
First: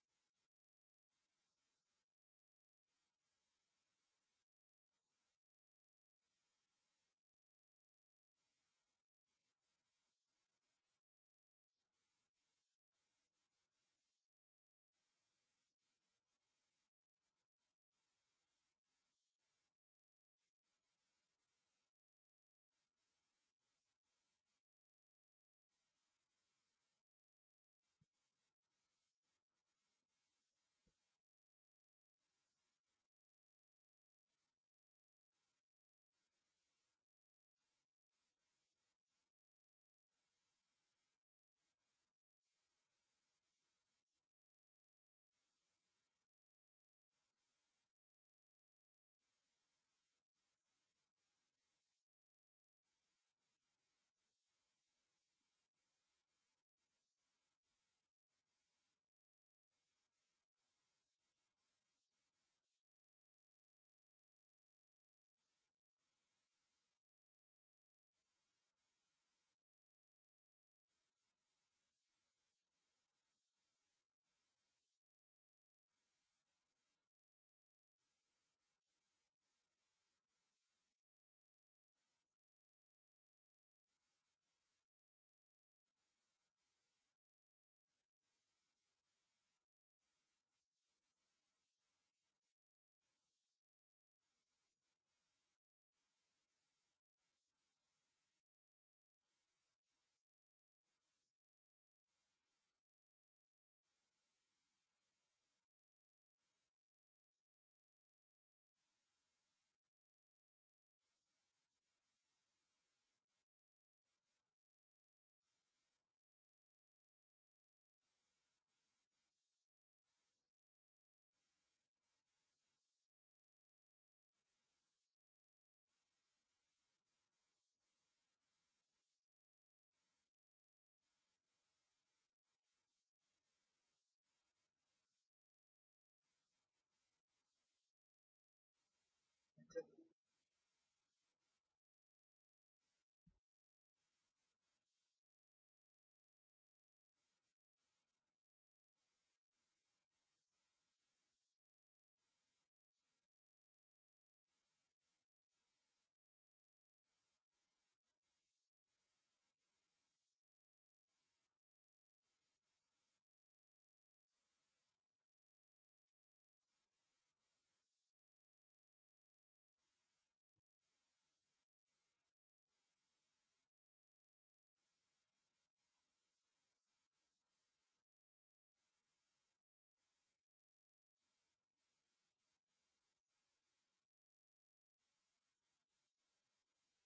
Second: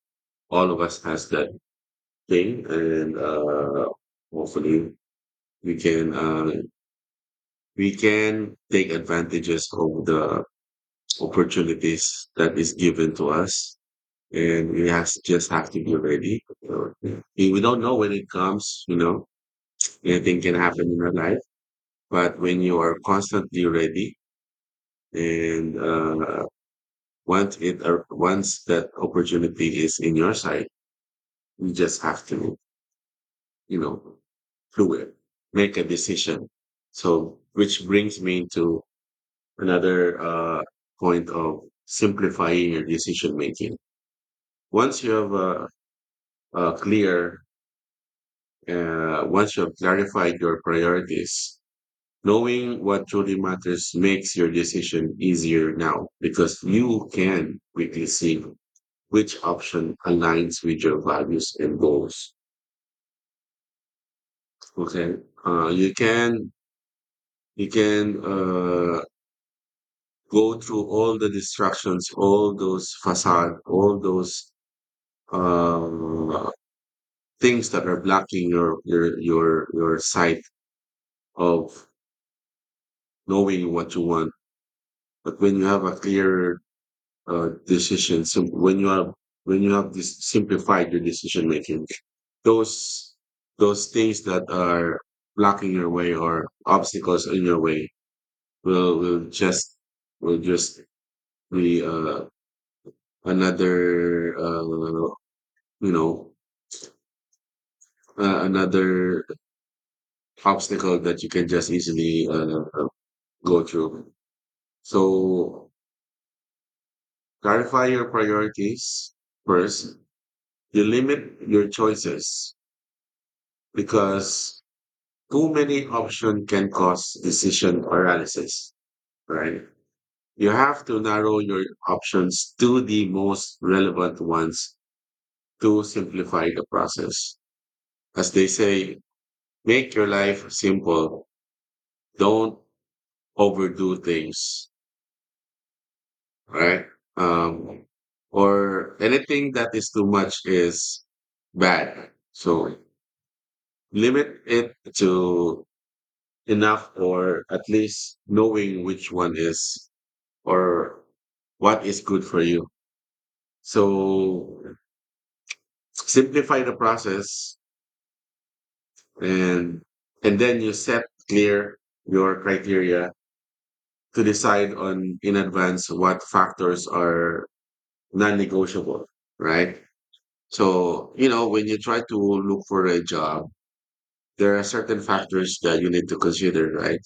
Speaker 1: all of us has that thing, and hopefully we can uh, we can take advantages of the opportunities that is given to us, and we has just have to be ready. So, we don't know when it comes, you know, anything can happen in our life, but when you are constantly ready and once that opportunity is in your side, you just have to, you know, do it, make a decision. So, which brings me to another point of simplifying your decision making. Once you have a clear, once you have clarified your priorities. Knowing what truly matters makes your decision easier now because you can quickly see which option aligns with your values and goals. Okay. Uh, you can you can go through all the distractions, all those facade, all those uh, things that are blocking your sight of knowing what you want. But when you have a clear decisions. So when you have this simplified your decision making, those those things that are blocking your way or obstacles in your way will just will just be another you know another obstacle that you can just easily go through. So clarify your priorities first. You limit your choices because too many options can cause decision paralysis, right? You have to narrow your options to the most relevant ones to simplify the process. As they say, make your life simple. Don't overdo things, right? Um, or anything that is too much is bad. So limit it to enough or at least knowing which one is or what is good for you. So simplify the process and and then you set clear your criteria to decide on in advance what factors are non-negotiable, right? So, you know, when you try to look for a job, there are certain factors that you need to consider, right?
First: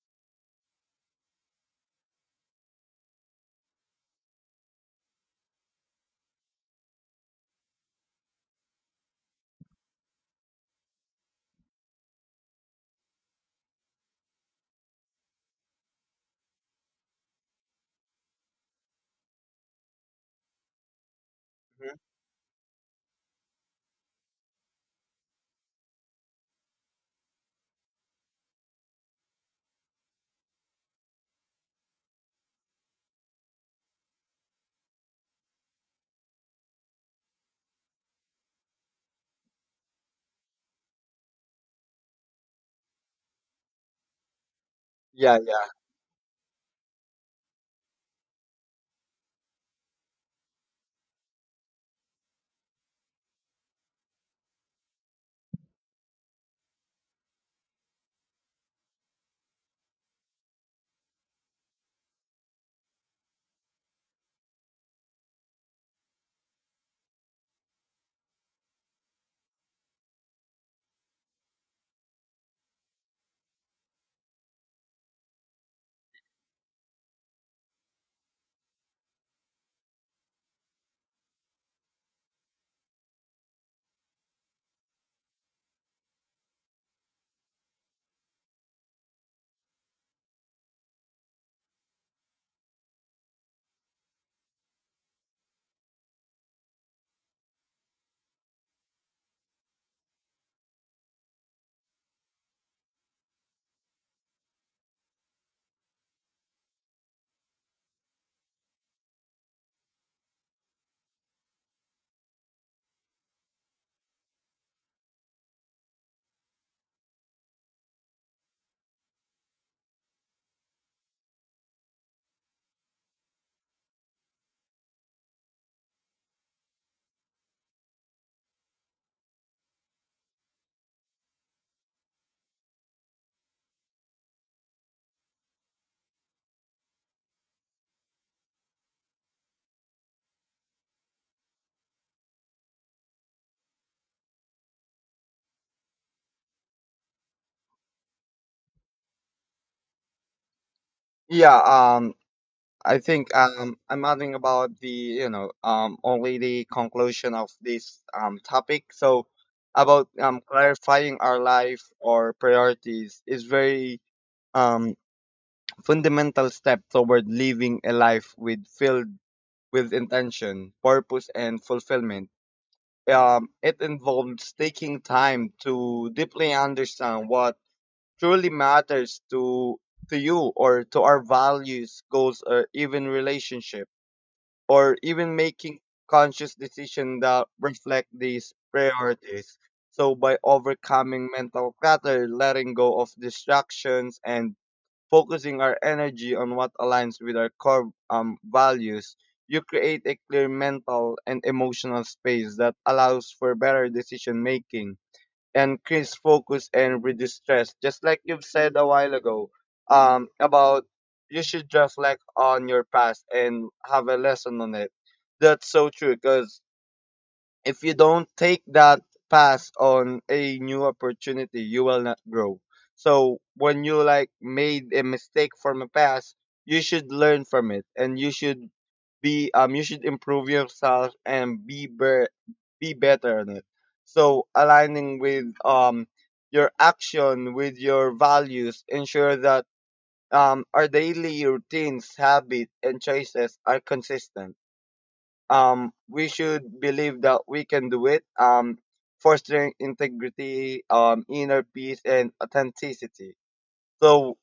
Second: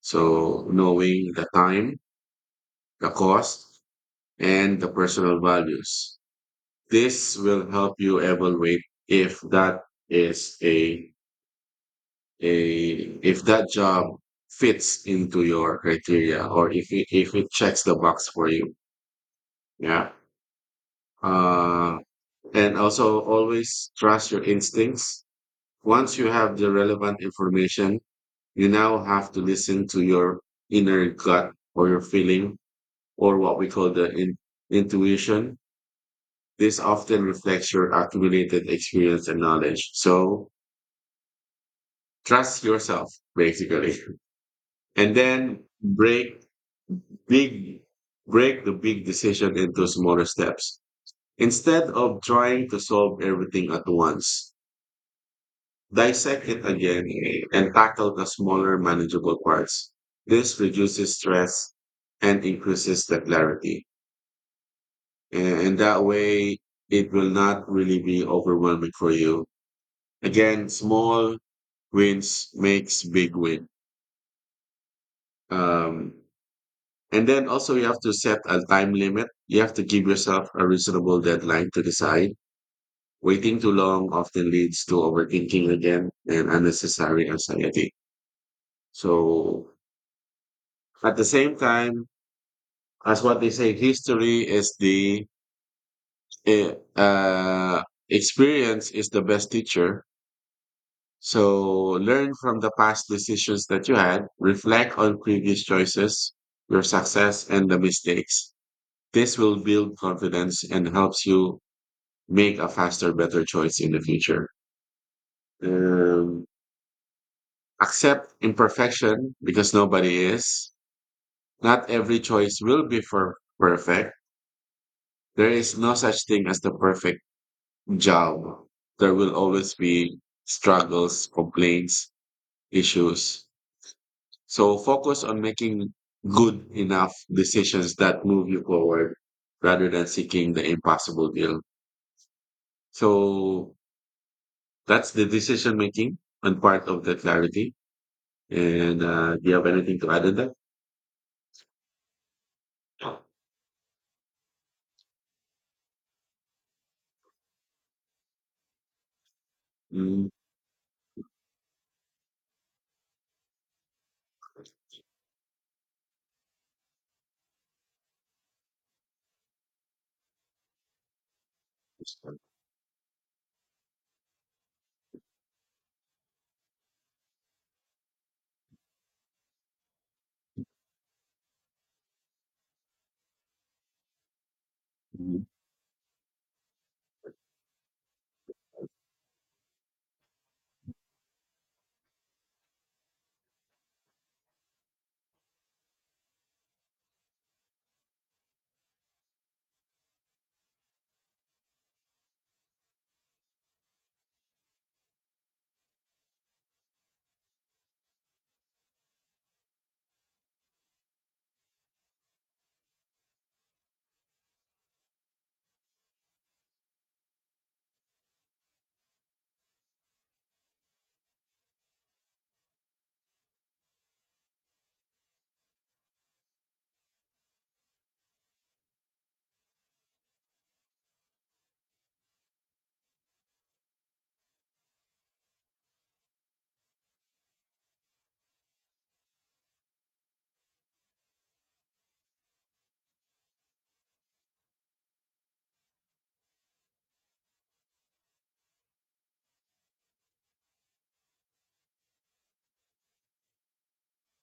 Speaker 1: So knowing the time, the cost, and the personal values. This will help you evaluate if that is a a if that job fits into your criteria or if it checks the box for you. Yeah.
Speaker 2: Mhm.
Speaker 1: Uh, and also always trust your instincts. Once you have the relevant information, you now have to listen to your inner gut or your feeling or what we call intuition. This often reflects your accumulated experience and knowledge. So trust yourself basically and
Speaker 2: Yeah,
Speaker 1: then
Speaker 2: yeah,
Speaker 1: big break the big decision into smaller steps instead of trying to solve everything at once, dissect it again and tackle the smaller manageable parts. This reduces stress and increases the clarity, and that way it will not really be overwhelming for you. Again, small wins makes big win. um And then also you have to set a time limit. You have to give yourself a reasonable deadline to decide. Waiting too long often leads to overthinking again and unnecessary anxiety. So at the same time, as what they say, history is the eh, uh, experience is the best teacher. So learn from the past decisions that you had, reflect on previous choices, your success and the mistakes. This will build confidence and helps you make a faster, better choice in the future. Um, Accept imperfection because nobody is. Not every choice will be for perfect. There is no such thing as the perfect job. There will always be struggles, complaints, issues. So focus on making good enough decisions that move you forward rather than seeking the impossible deal. So that's the decision making and part of the clarity. And do you have anything to add in that?
Speaker 2: yeah. Um, I think I'm adding about the only the conclusion of this topic. So about
Speaker 1: Mm,
Speaker 2: clarifying our life or priorities is very um fundamental step toward living a life with filled with intention, purpose, and fulfillment. It involves taking time to deeply understand what truly matters to you or to our values, goals, or even relationship, or even
Speaker 1: mhm,
Speaker 2: making conscious decisions that reflect these priorities. So by overcoming mental clutter, letting go of distractions, and focusing our energy on what aligns with our core values, you create a clear mental and emotional space that allows for better decision making, increase focus, and reduce stress. Just like you've said a while ago about you should reflect on your past and have a lesson on it. That's so true because if you don't take that pass on a new opportunity, you will not grow. So when you like made a mistake from a past, you should learn from it, and you should be you should improve yourself and be better on it. So aligning with your action with your values ensure that our daily routines, habits, and choices are consistent, we should believe that we can do it, fostering integrity, inner peace, and authenticity. So,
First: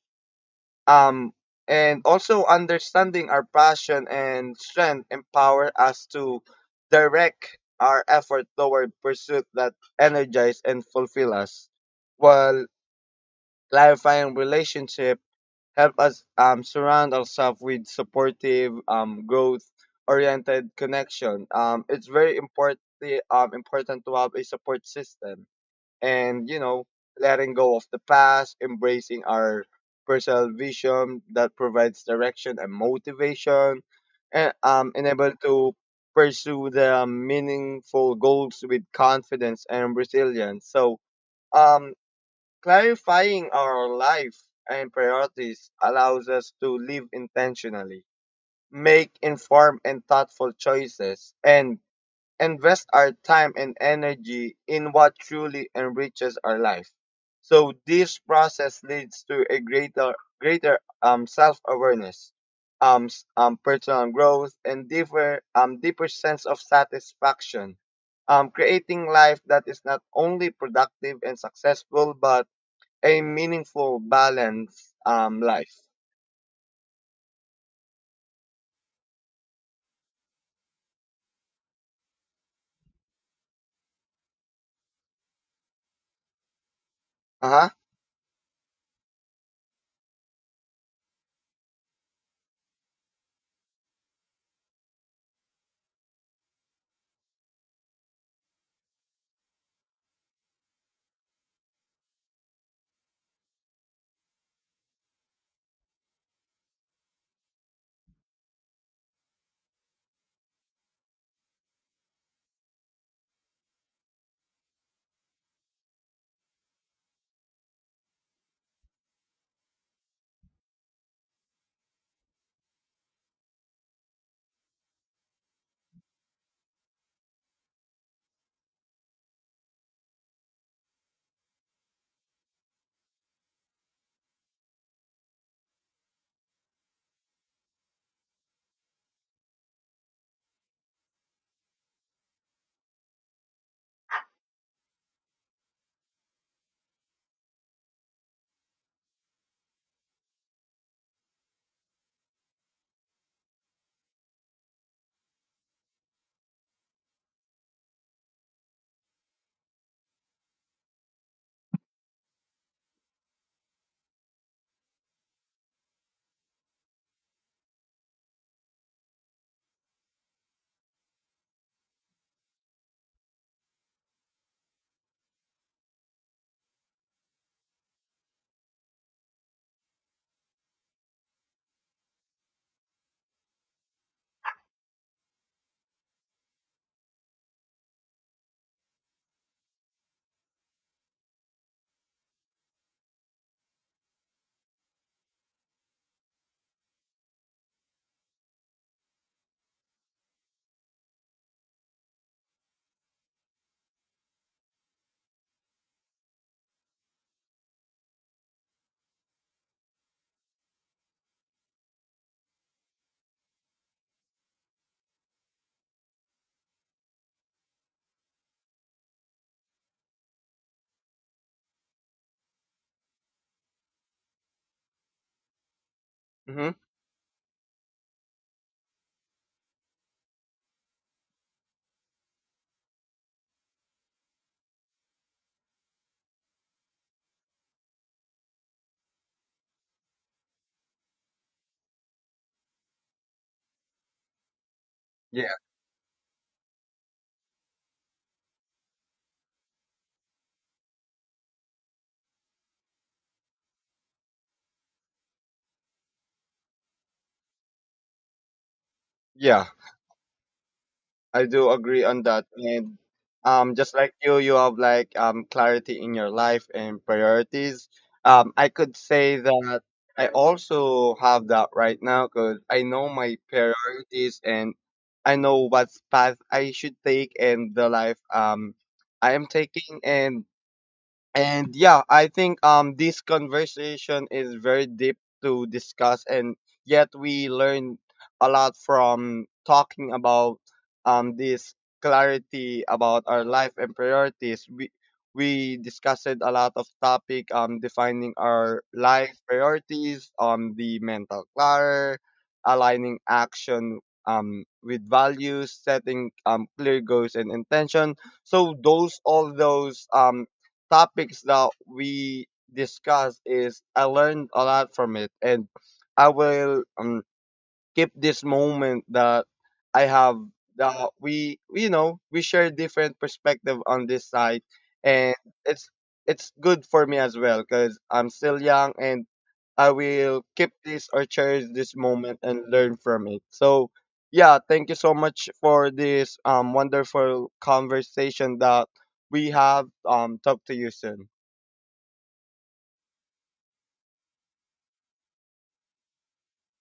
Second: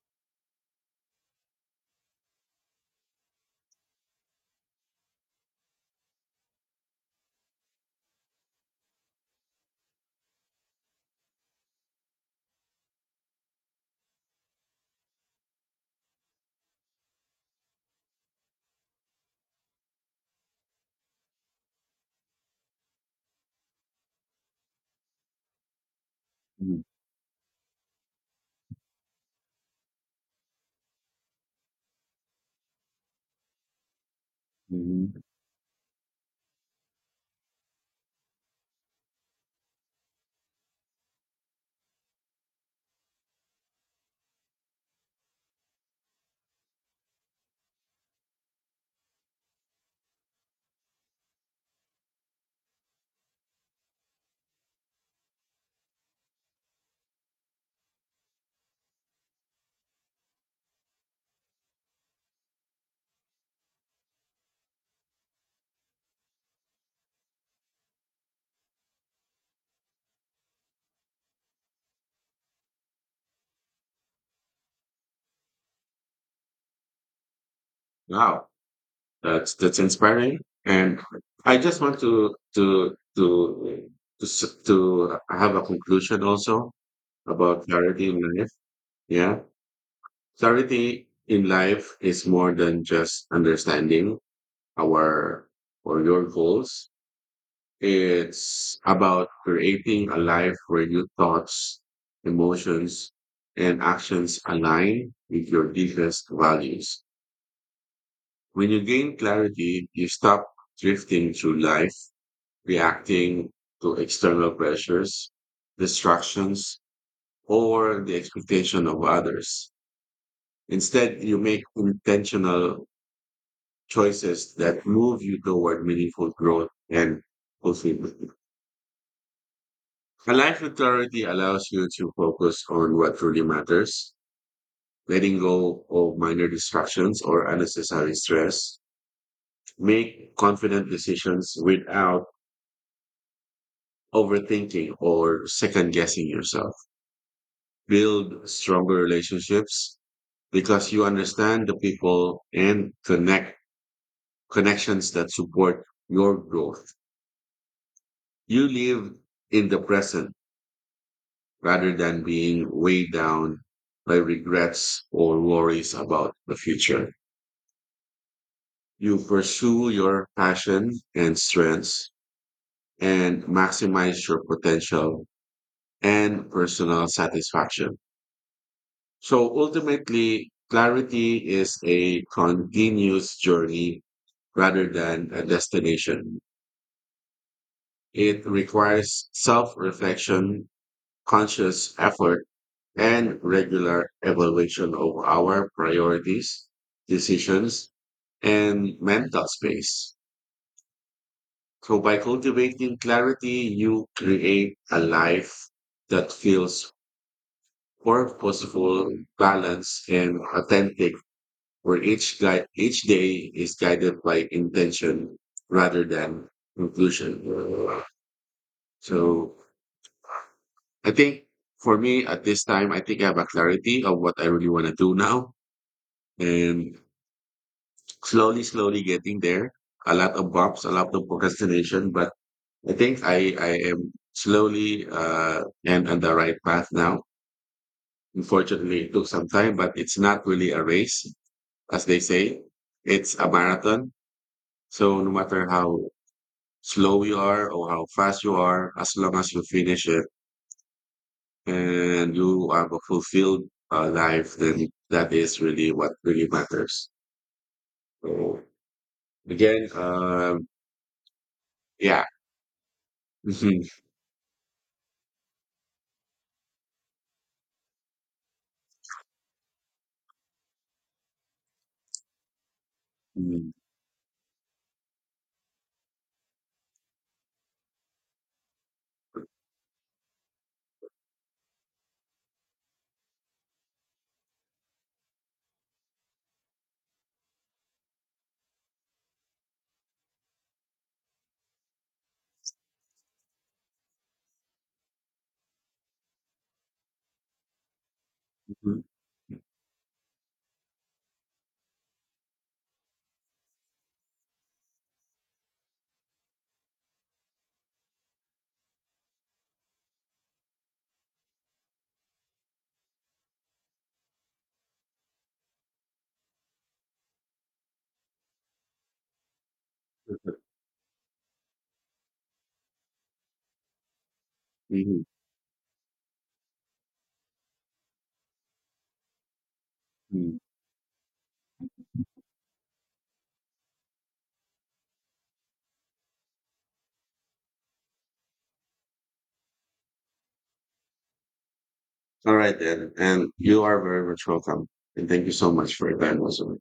Speaker 2: um, and also understanding our passion and strength empower us to direct our effort toward pursuit that energize and fulfill us, while clarifying relationship help us surround ourselves with supportive, growth-oriented connection. It's very important important to have a support system, and you
Speaker 1: mhm,
Speaker 2: know, letting go of the past, embracing our personal vision that provides direction and motivation, and
Speaker 1: mhm.
Speaker 2: enable to pursue the meaningful goals with confidence and resilience. So um clarifying our life and priorities allows us to live intentionally, make informed and thoughtful choices, and invest our time and energy in what truly enriches our life. So this process leads to a greater self-awareness, personal growth, and deeper deeper sense of satisfaction. Creating life that is not only productive and successful, but a meaningful, balanced life.
Speaker 1: Wow, that's inspiring. And I just want to have a conclusion also
Speaker 2: Uh
Speaker 1: about
Speaker 2: huh.
Speaker 1: clarity in life. Yeah, clarity in life is more than just understanding our or your goals. It's about creating a life where your thoughts, emotions, and actions align with your deepest values. When you gain clarity, you stop drifting through life, reacting to external pressures, distractions, or the expectation of others. Instead, you make intentional choices that move you toward meaningful growth and fulfillment. A life with clarity allows you to focus on what truly matters, letting go of minor distractions or unnecessary stress. Make confident decisions without overthinking or second guessing yourself. Build stronger relationships because you understand the people and connections that support your growth. You live in the present rather than being weighed down by regrets or worries about the future. You pursue your passion and strengths and maximize your potential and personal satisfaction. So ultimately, clarity is a continuous journey rather than a destination. It requires self reflection, conscious effort, and regular evaluation of our priorities, decisions, and mental space. So by cultivating clarity, you create a life that feels purposeful, balanced, and authentic, where each day is guided by intention rather than conclusion. So I think for me at this time, I think I have a clarity of what I really want to do now
Speaker 2: Mm-hmm.
Speaker 1: and slowly, slowly getting there. A lot of bumps, a lot of procrastination, but I think I am slowly and on the right path now. Unfortunately, it took some time, but it's not really a race, as they say. It's a marathon. So no
Speaker 2: Yeah.
Speaker 1: matter how slow you are or how fast you are, as long as you finish it and you have a fulfilled life, then that is really what really matters. So
Speaker 2: Yeah,
Speaker 1: again,
Speaker 2: I do agree on
Speaker 1: yeah.
Speaker 2: that. And
Speaker 1: Mhm.
Speaker 2: just like you have like clarity in your life and priorities. I could say that I also have that right now because I know my priorities, and I know what path I should take and the life I am taking. And yeah, I think this conversation is very deep to discuss, and yet we learn a lot from talking about this clarity about our life and priorities. We discussed a lot of topic, defining our
Speaker 1: Mhm.
Speaker 2: life priorities on the mental clutter, aligning action with values, setting clear goals and intention. So those all those topics that we discuss is I learned a lot from it, and I will keep this moment that I have, that we, you know, we share different perspective on this side.
Speaker 1: Mhm.
Speaker 2: And it's it's good for me as well because I'm still young, and I will
Speaker 1: Mhm.
Speaker 2: keep this or cherish this moment and learn from it. So yeah, thank you so much for this wonderful conversation that we have. Talk to you soon.
Speaker 1: All right then. And you are very much welcome. And thank you so much for your time also.